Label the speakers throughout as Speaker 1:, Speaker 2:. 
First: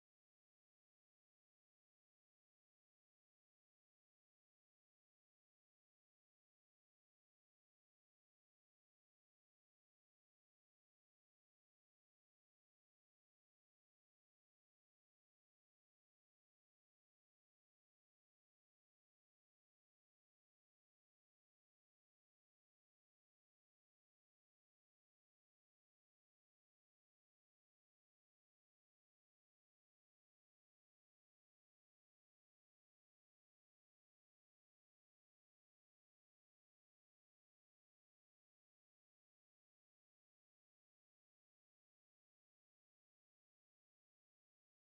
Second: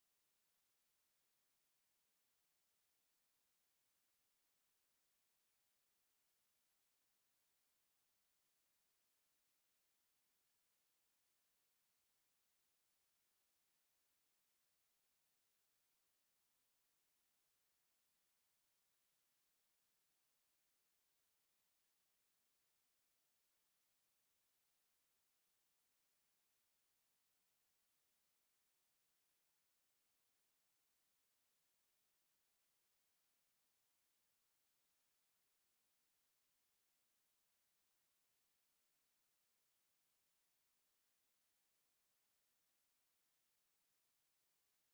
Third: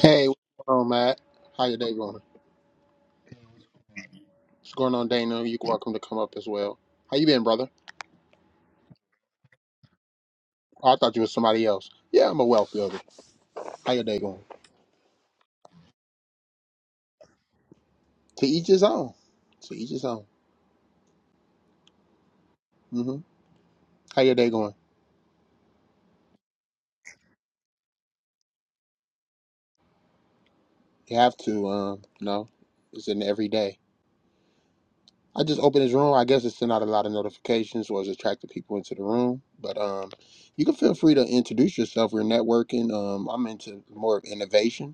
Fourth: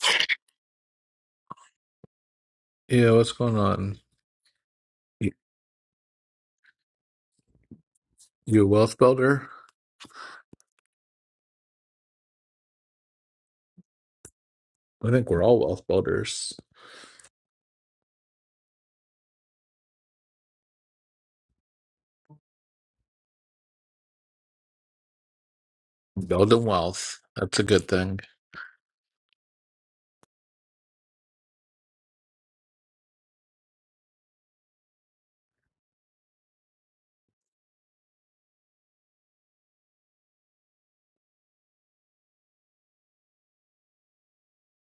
Speaker 1: Hey, what's going on, Matt? How your day going?
Speaker 2: Yeah, what's going on?
Speaker 1: What's going on,
Speaker 2: You,
Speaker 1: Dana? You're welcome to come up as well. How you been, brother?
Speaker 2: you a wealth builder?
Speaker 1: Oh, I thought you was somebody else. Yeah, I'm a wealth builder. How your day going?
Speaker 2: I think we're all wealth builders.
Speaker 1: To each his own. To each his own. hmm How your day going?
Speaker 2: Building wealth. That's a good thing.
Speaker 1: You have to, um, no, it's an everyday. I just opened his room. I guess it sent out a lot of notifications, was attracting people into the room. But um, you can feel free to introduce yourself. We're networking. Um, I'm into more of innovation,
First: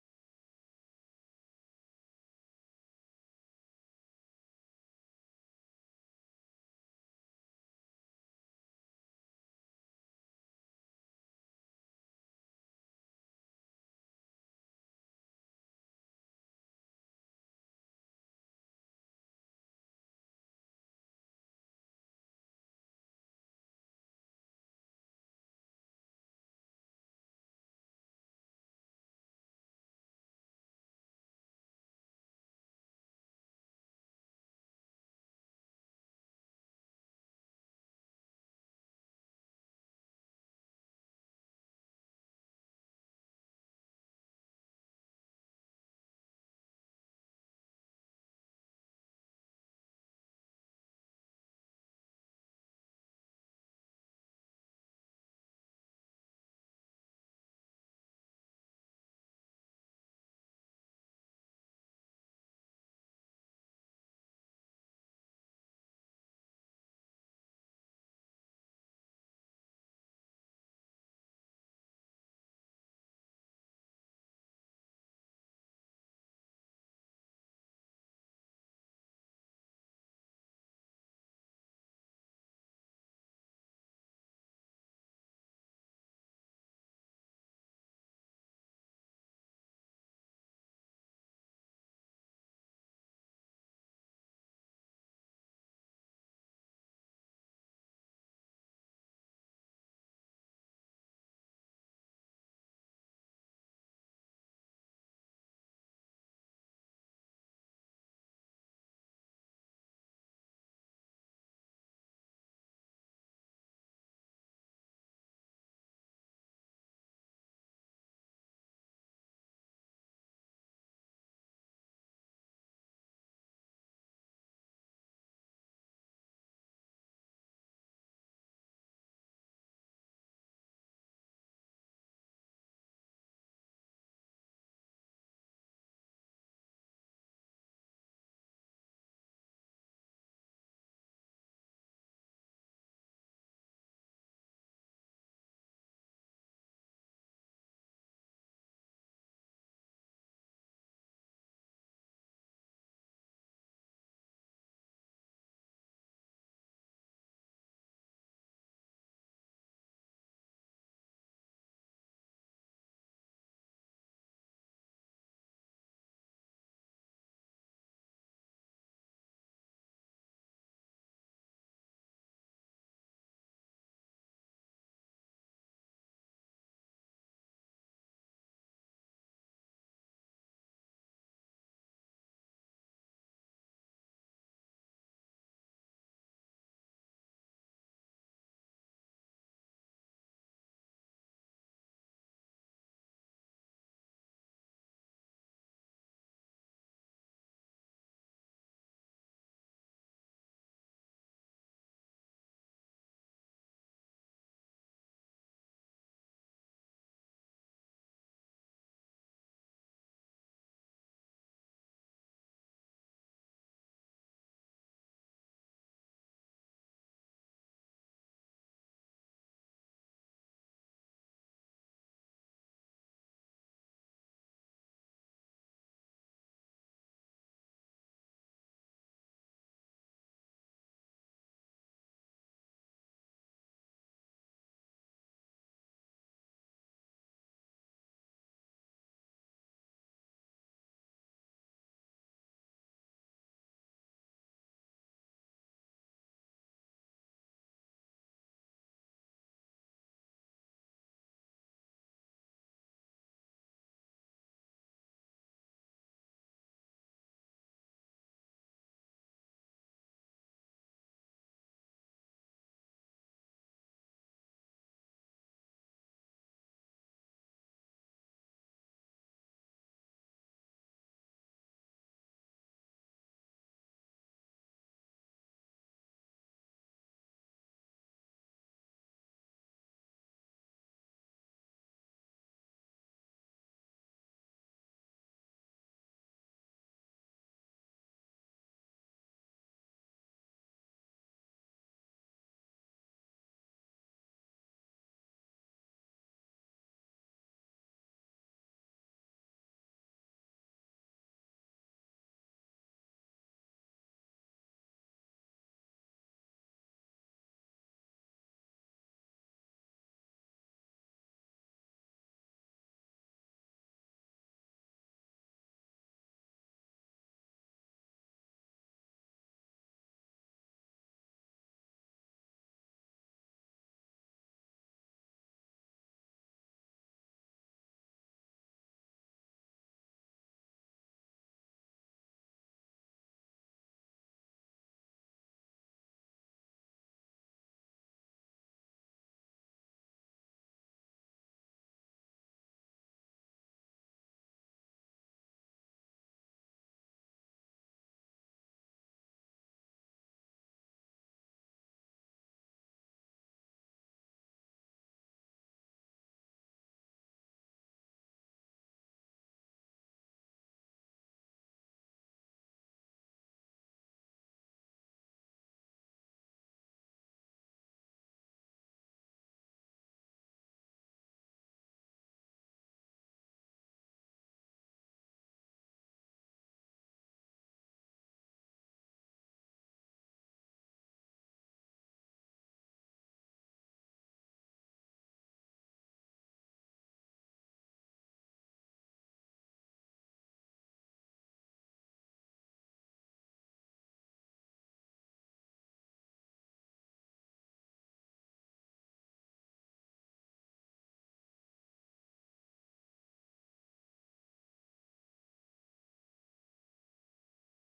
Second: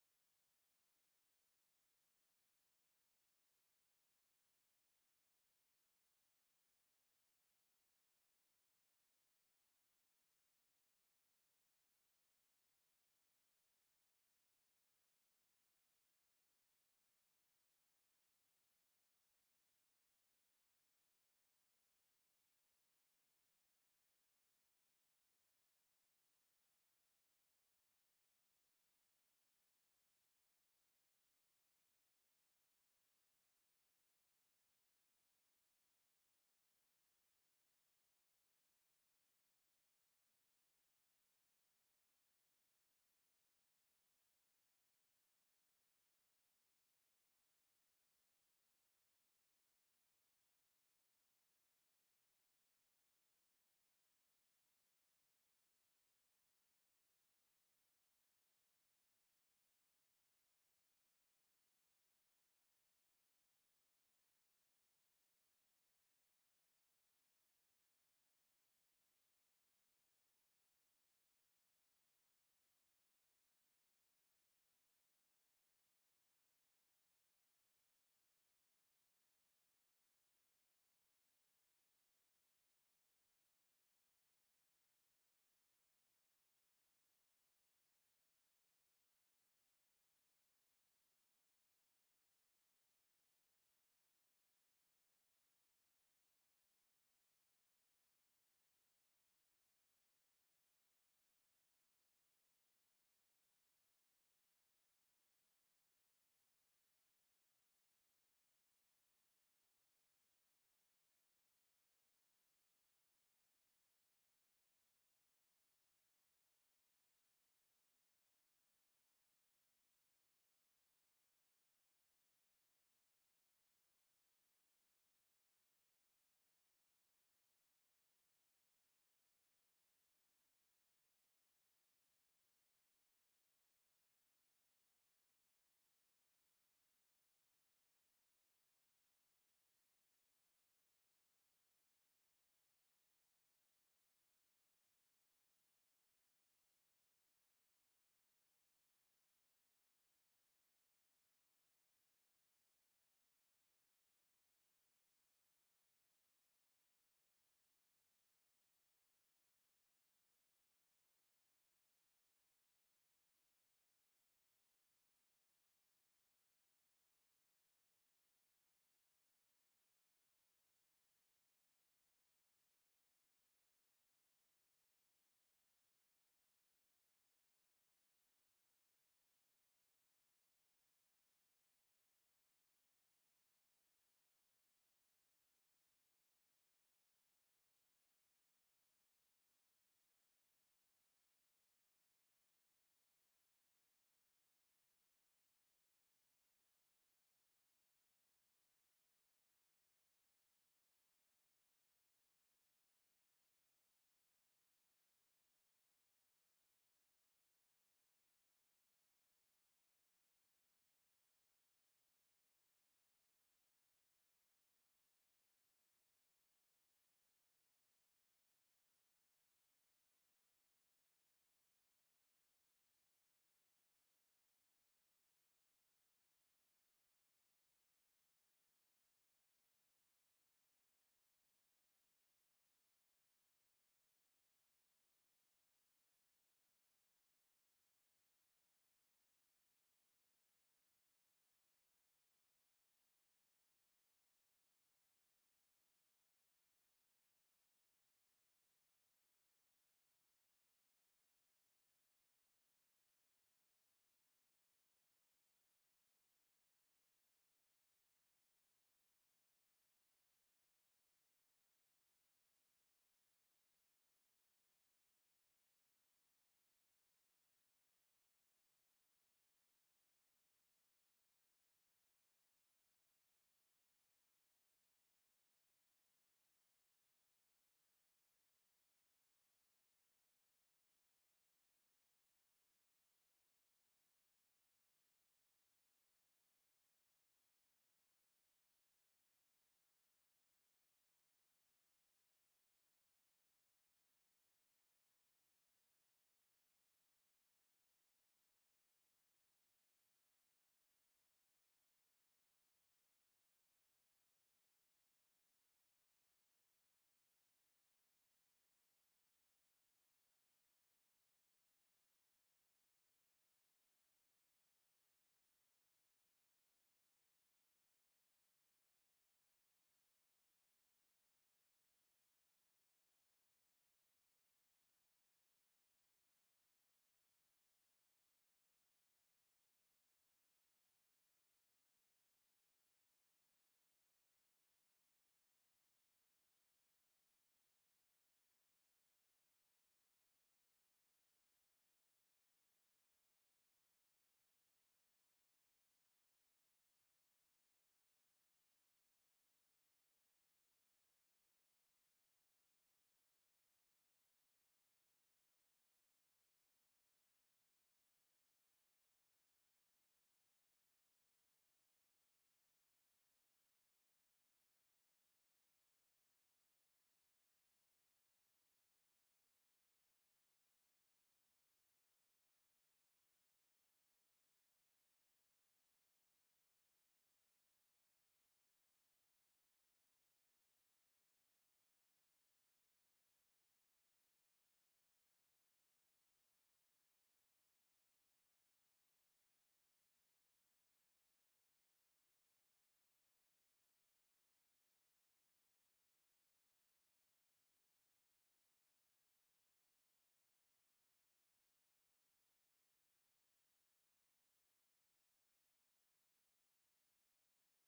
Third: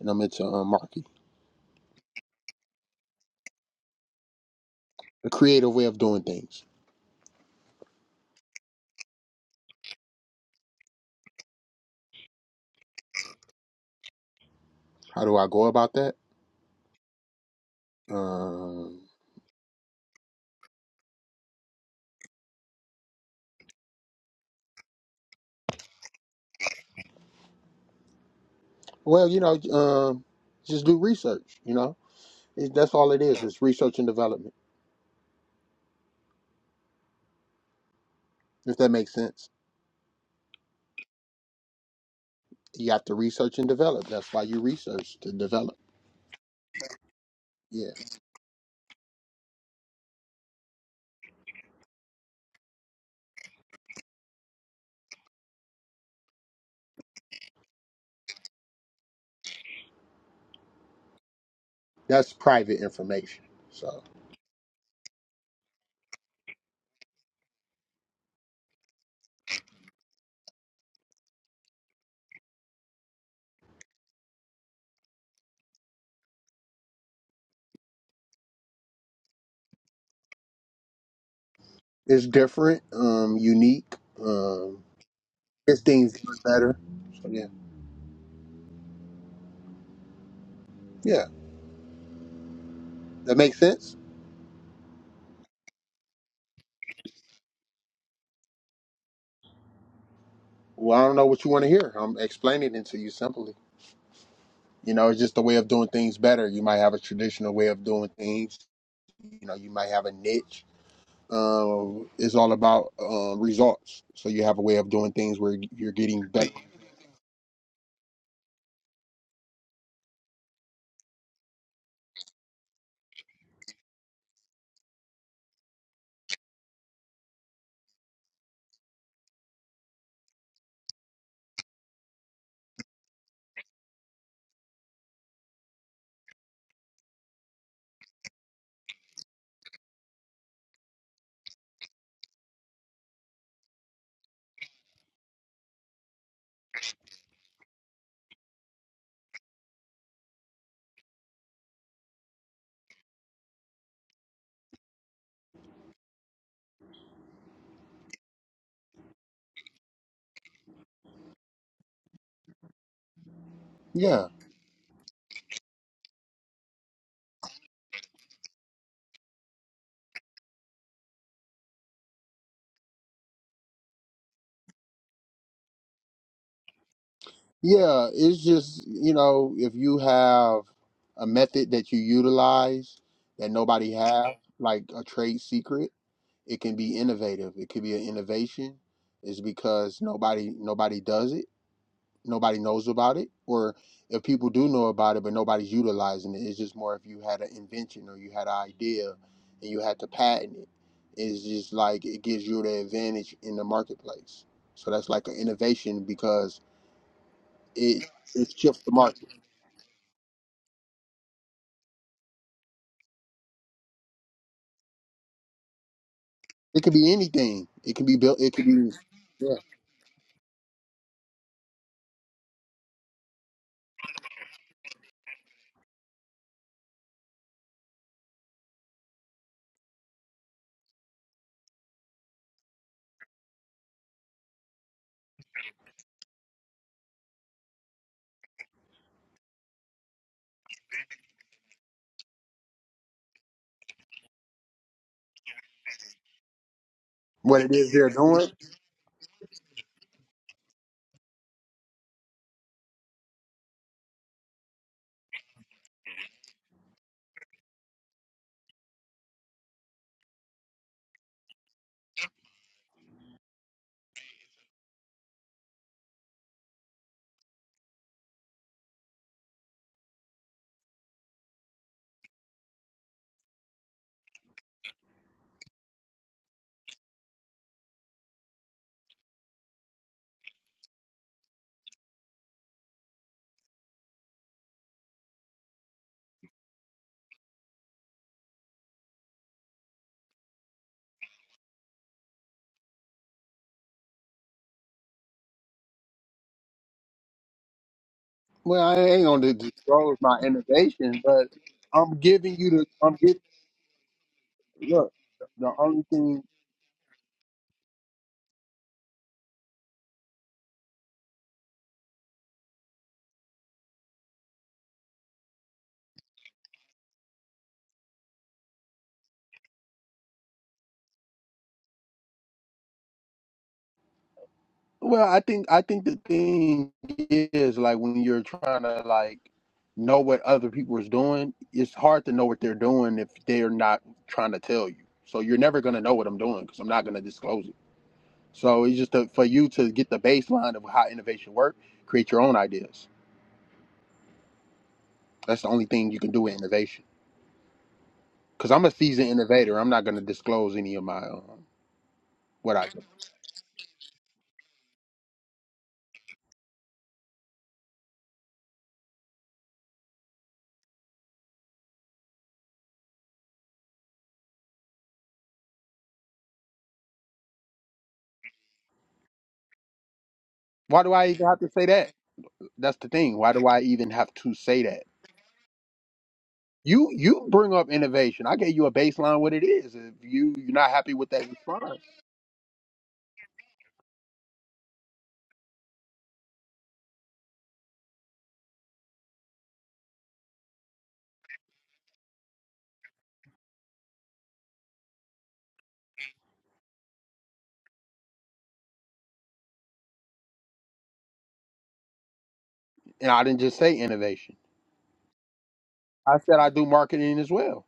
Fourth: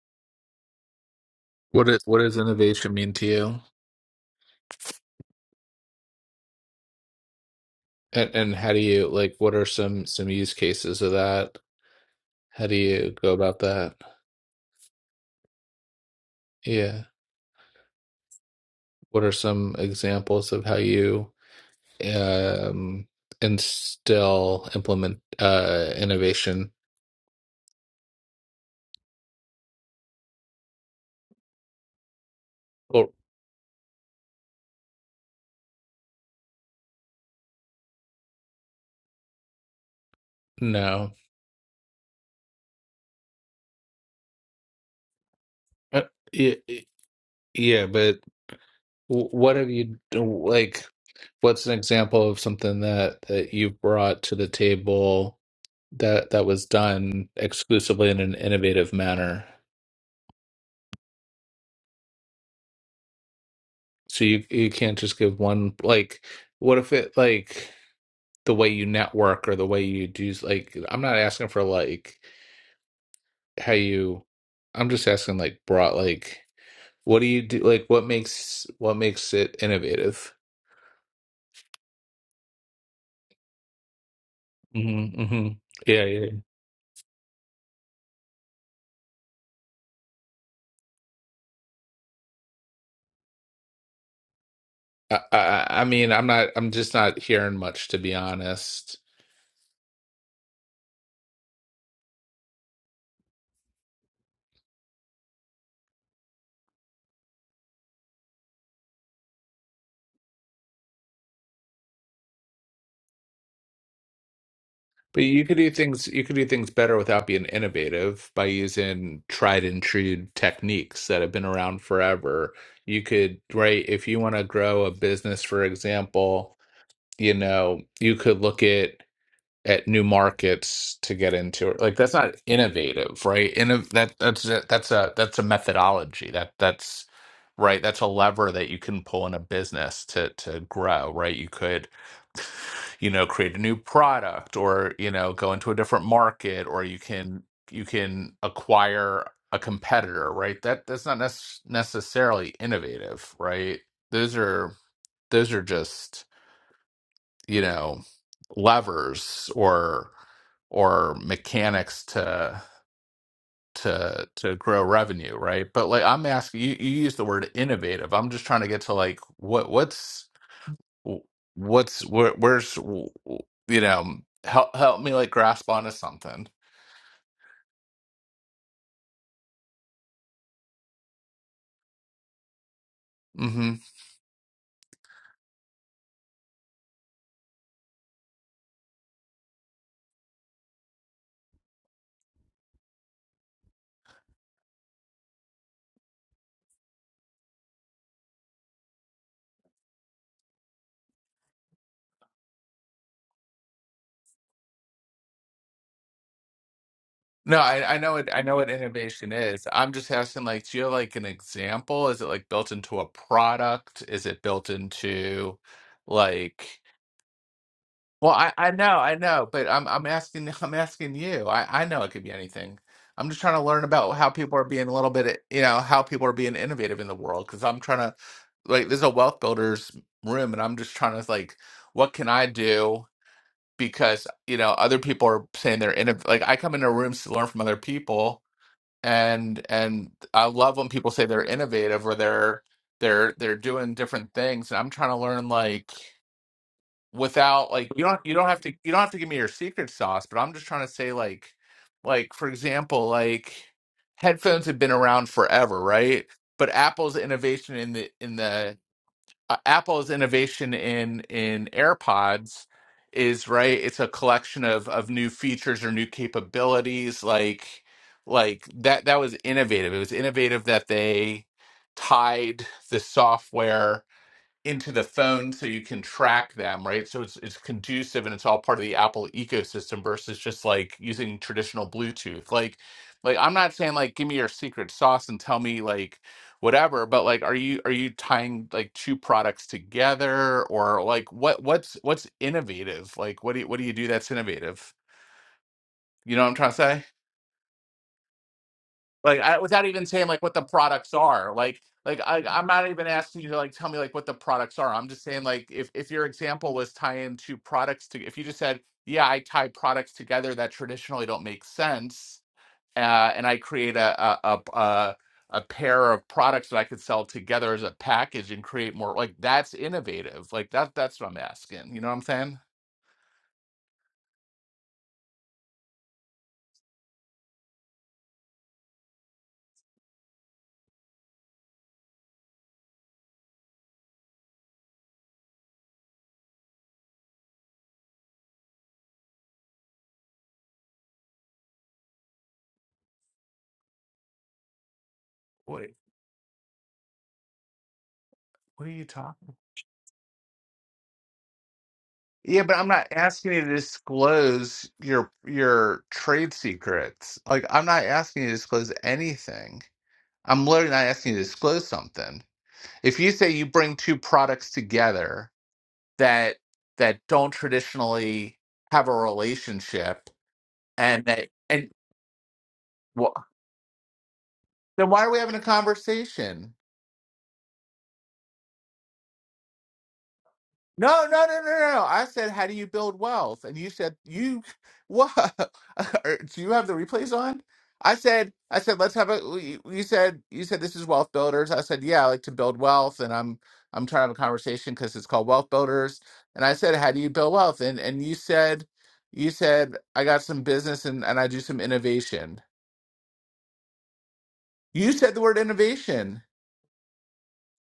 Speaker 1: and I'm into um, marketing,
Speaker 2: What is what does innovation mean to you?
Speaker 1: a creative way of doing things.
Speaker 2: And and how do you like what are some some use cases of that? How do you go about that?
Speaker 1: How do I go about that?
Speaker 2: Yeah.
Speaker 1: Um,
Speaker 2: What are some examples of how you um instill implement uh innovation?
Speaker 1: well, you know, um, just do research. You know, it, that's
Speaker 2: Or
Speaker 1: all it is. It's research and development. If that makes sense,
Speaker 2: no.
Speaker 1: you have to research and develop. That's why you research to develop.
Speaker 2: Uh, yeah, yeah,
Speaker 1: Yeah,
Speaker 2: but wh- what have you like what's an example of something that that you brought to the table that that was done exclusively in an innovative manner
Speaker 1: that's private information. So
Speaker 2: so you you can't just give one like what if it like the way you network or the way you do like i'm not asking for like how you i'm just asking like brought like what do you do like what makes what makes it innovative
Speaker 1: it's different, um, unique. Um,
Speaker 2: hmm hmm
Speaker 1: it's
Speaker 2: yeah
Speaker 1: things
Speaker 2: yeah
Speaker 1: done better. So yeah, yeah, that makes sense.
Speaker 2: I, I i mean i'm not i'm just not hearing much to be honest
Speaker 1: Well, I don't know what you want to hear. I'm explaining it to you simply. You know, it's just a way of doing things better. You might have a traditional way of doing things. You know, you might have a niche Um, is all about uh, results. So you have a way of doing
Speaker 2: But
Speaker 1: things
Speaker 2: you
Speaker 1: where
Speaker 2: could do
Speaker 1: you're
Speaker 2: things you
Speaker 1: getting
Speaker 2: could do
Speaker 1: better.
Speaker 2: things better without being innovative by using tried and true techniques that have been around forever. You could, right, if you want to grow a business, for example, you know, you could look at at new markets to get into it. Like that's not innovative, right? Inno that that's a, that's a that's a methodology. That that's right. That's a lever that you can pull in a business to to grow, right? You could, you know, create a new product or, you know, go into a different market or you can you can acquire a competitor, right? That that's not nec necessarily innovative, right? Those are those are just you know levers or or mechanics to
Speaker 1: Yeah,
Speaker 2: to to grow revenue right but like i'm asking you you use the word innovative i'm just trying to get to like what what's what's where, where's you know help help me like grasp onto something
Speaker 1: yeah. It's just you know if you have a method that you utilize that
Speaker 2: hmm
Speaker 1: nobody has, like a trade secret, it can be innovative. It could be an innovation. It's because nobody nobody does it nobody knows about it or if people do know about it but nobody's utilizing it it's just more if you had an invention or you had an idea and you had to patent it it's just like it gives you the advantage in the marketplace so that's like an innovation because
Speaker 2: no I, I
Speaker 1: it
Speaker 2: know it i
Speaker 1: it
Speaker 2: know what
Speaker 1: shifts the market
Speaker 2: innovation is i'm just asking like do you have like an example is it like built into a product is it built into like
Speaker 1: it could be anything it can be
Speaker 2: Well,
Speaker 1: built
Speaker 2: I,
Speaker 1: it could
Speaker 2: I
Speaker 1: be
Speaker 2: know, I know,
Speaker 1: yeah,
Speaker 2: but I'm I'm asking I'm asking you. I, I know it could be anything. I'm just trying to learn about how people are being a little bit, you know, how people are being innovative in the world. Because I'm trying to, like, this is a wealth builders room, and I'm just trying to like, what can I do? Because you know, other people are saying they're innovative. Like, I come into rooms to learn from other people, and and I love when people say they're innovative or they're they're they're doing different things. And I'm trying to learn like
Speaker 1: what
Speaker 2: without
Speaker 1: it
Speaker 2: like
Speaker 1: is
Speaker 2: you
Speaker 1: they're
Speaker 2: don't you
Speaker 1: doing
Speaker 2: don't have to you don't have to give me your secret sauce, but I'm just trying to say like like for example, like headphones have been around forever, right? But Apple's innovation in the in the uh, Apple's innovation in in AirPods is right, it's a collection of of new features or new capabilities like like that that was innovative. It was innovative that they tied the software into the phone so you can track them, right? So it's it's conducive and it's all part of the Apple ecosystem versus just like using traditional Bluetooth. Like like I'm not saying like give me your secret sauce and tell me like whatever, but like are you are you tying like two products together or like what what's what's innovative? Like what do you what do you do that's innovative? You know what I'm trying to say?
Speaker 1: well i ain't
Speaker 2: like
Speaker 1: gonna
Speaker 2: I, without even
Speaker 1: disclose
Speaker 2: saying
Speaker 1: my
Speaker 2: like what the products
Speaker 1: innovation but
Speaker 2: are like
Speaker 1: i'm
Speaker 2: like I,
Speaker 1: giving
Speaker 2: i'm
Speaker 1: you the
Speaker 2: not even
Speaker 1: i'm giving
Speaker 2: asking you to like tell me like what the products are i'm
Speaker 1: look
Speaker 2: just saying
Speaker 1: the
Speaker 2: like if,
Speaker 1: only
Speaker 2: if your
Speaker 1: thing
Speaker 2: example was tying two products to if you just said yeah i tie products together that traditionally don't make sense uh, and i create a a, a a a pair of products that i could sell together as a package and create more like that's innovative like that that's what i'm asking you know what i'm saying
Speaker 1: Well, I think I think the thing is like when you're trying to like know what other people is doing, it's hard to know what they're doing if they're not trying to tell you. So you're never gonna know what I'm doing because I'm not gonna disclose it. So it's just to, for you to get the baseline of how innovation works, create your own ideas. That's the only
Speaker 2: what
Speaker 1: thing you can do with innovation. Because I'm
Speaker 2: what are
Speaker 1: a
Speaker 2: you
Speaker 1: seasoned
Speaker 2: talking
Speaker 1: innovator, I'm not gonna disclose any of my um,
Speaker 2: Yeah,
Speaker 1: what
Speaker 2: but I'm
Speaker 1: I.
Speaker 2: not asking you to disclose your your trade secrets. Like I'm not asking you to disclose anything. I'm literally not asking you to disclose something. If you say you bring two products together that that don't traditionally have a relationship
Speaker 1: Why do
Speaker 2: and
Speaker 1: I even
Speaker 2: that
Speaker 1: have to say
Speaker 2: and
Speaker 1: that? That's the
Speaker 2: well,
Speaker 1: thing. Why do I even have to say that?
Speaker 2: then why are we having a conversation?
Speaker 1: You you bring up innovation. I gave you a baseline what it is. If you you're not happy
Speaker 2: No,
Speaker 1: with that
Speaker 2: no, no, no, no.
Speaker 1: response,
Speaker 2: no. I said, how do you build wealth? And you said, you what? Or, Do you have the replays on? I said, I said, let's have a. You you said, you said this is wealth builders. I said, yeah, I like to build wealth, and I'm I'm trying to have a conversation because it's called wealth builders. And I said, how do you build wealth? And and you said, you said I got some business and and I do some innovation.
Speaker 1: and I didn't just say innovation.
Speaker 2: You said the word
Speaker 1: I
Speaker 2: innovation.
Speaker 1: said I do marketing as well.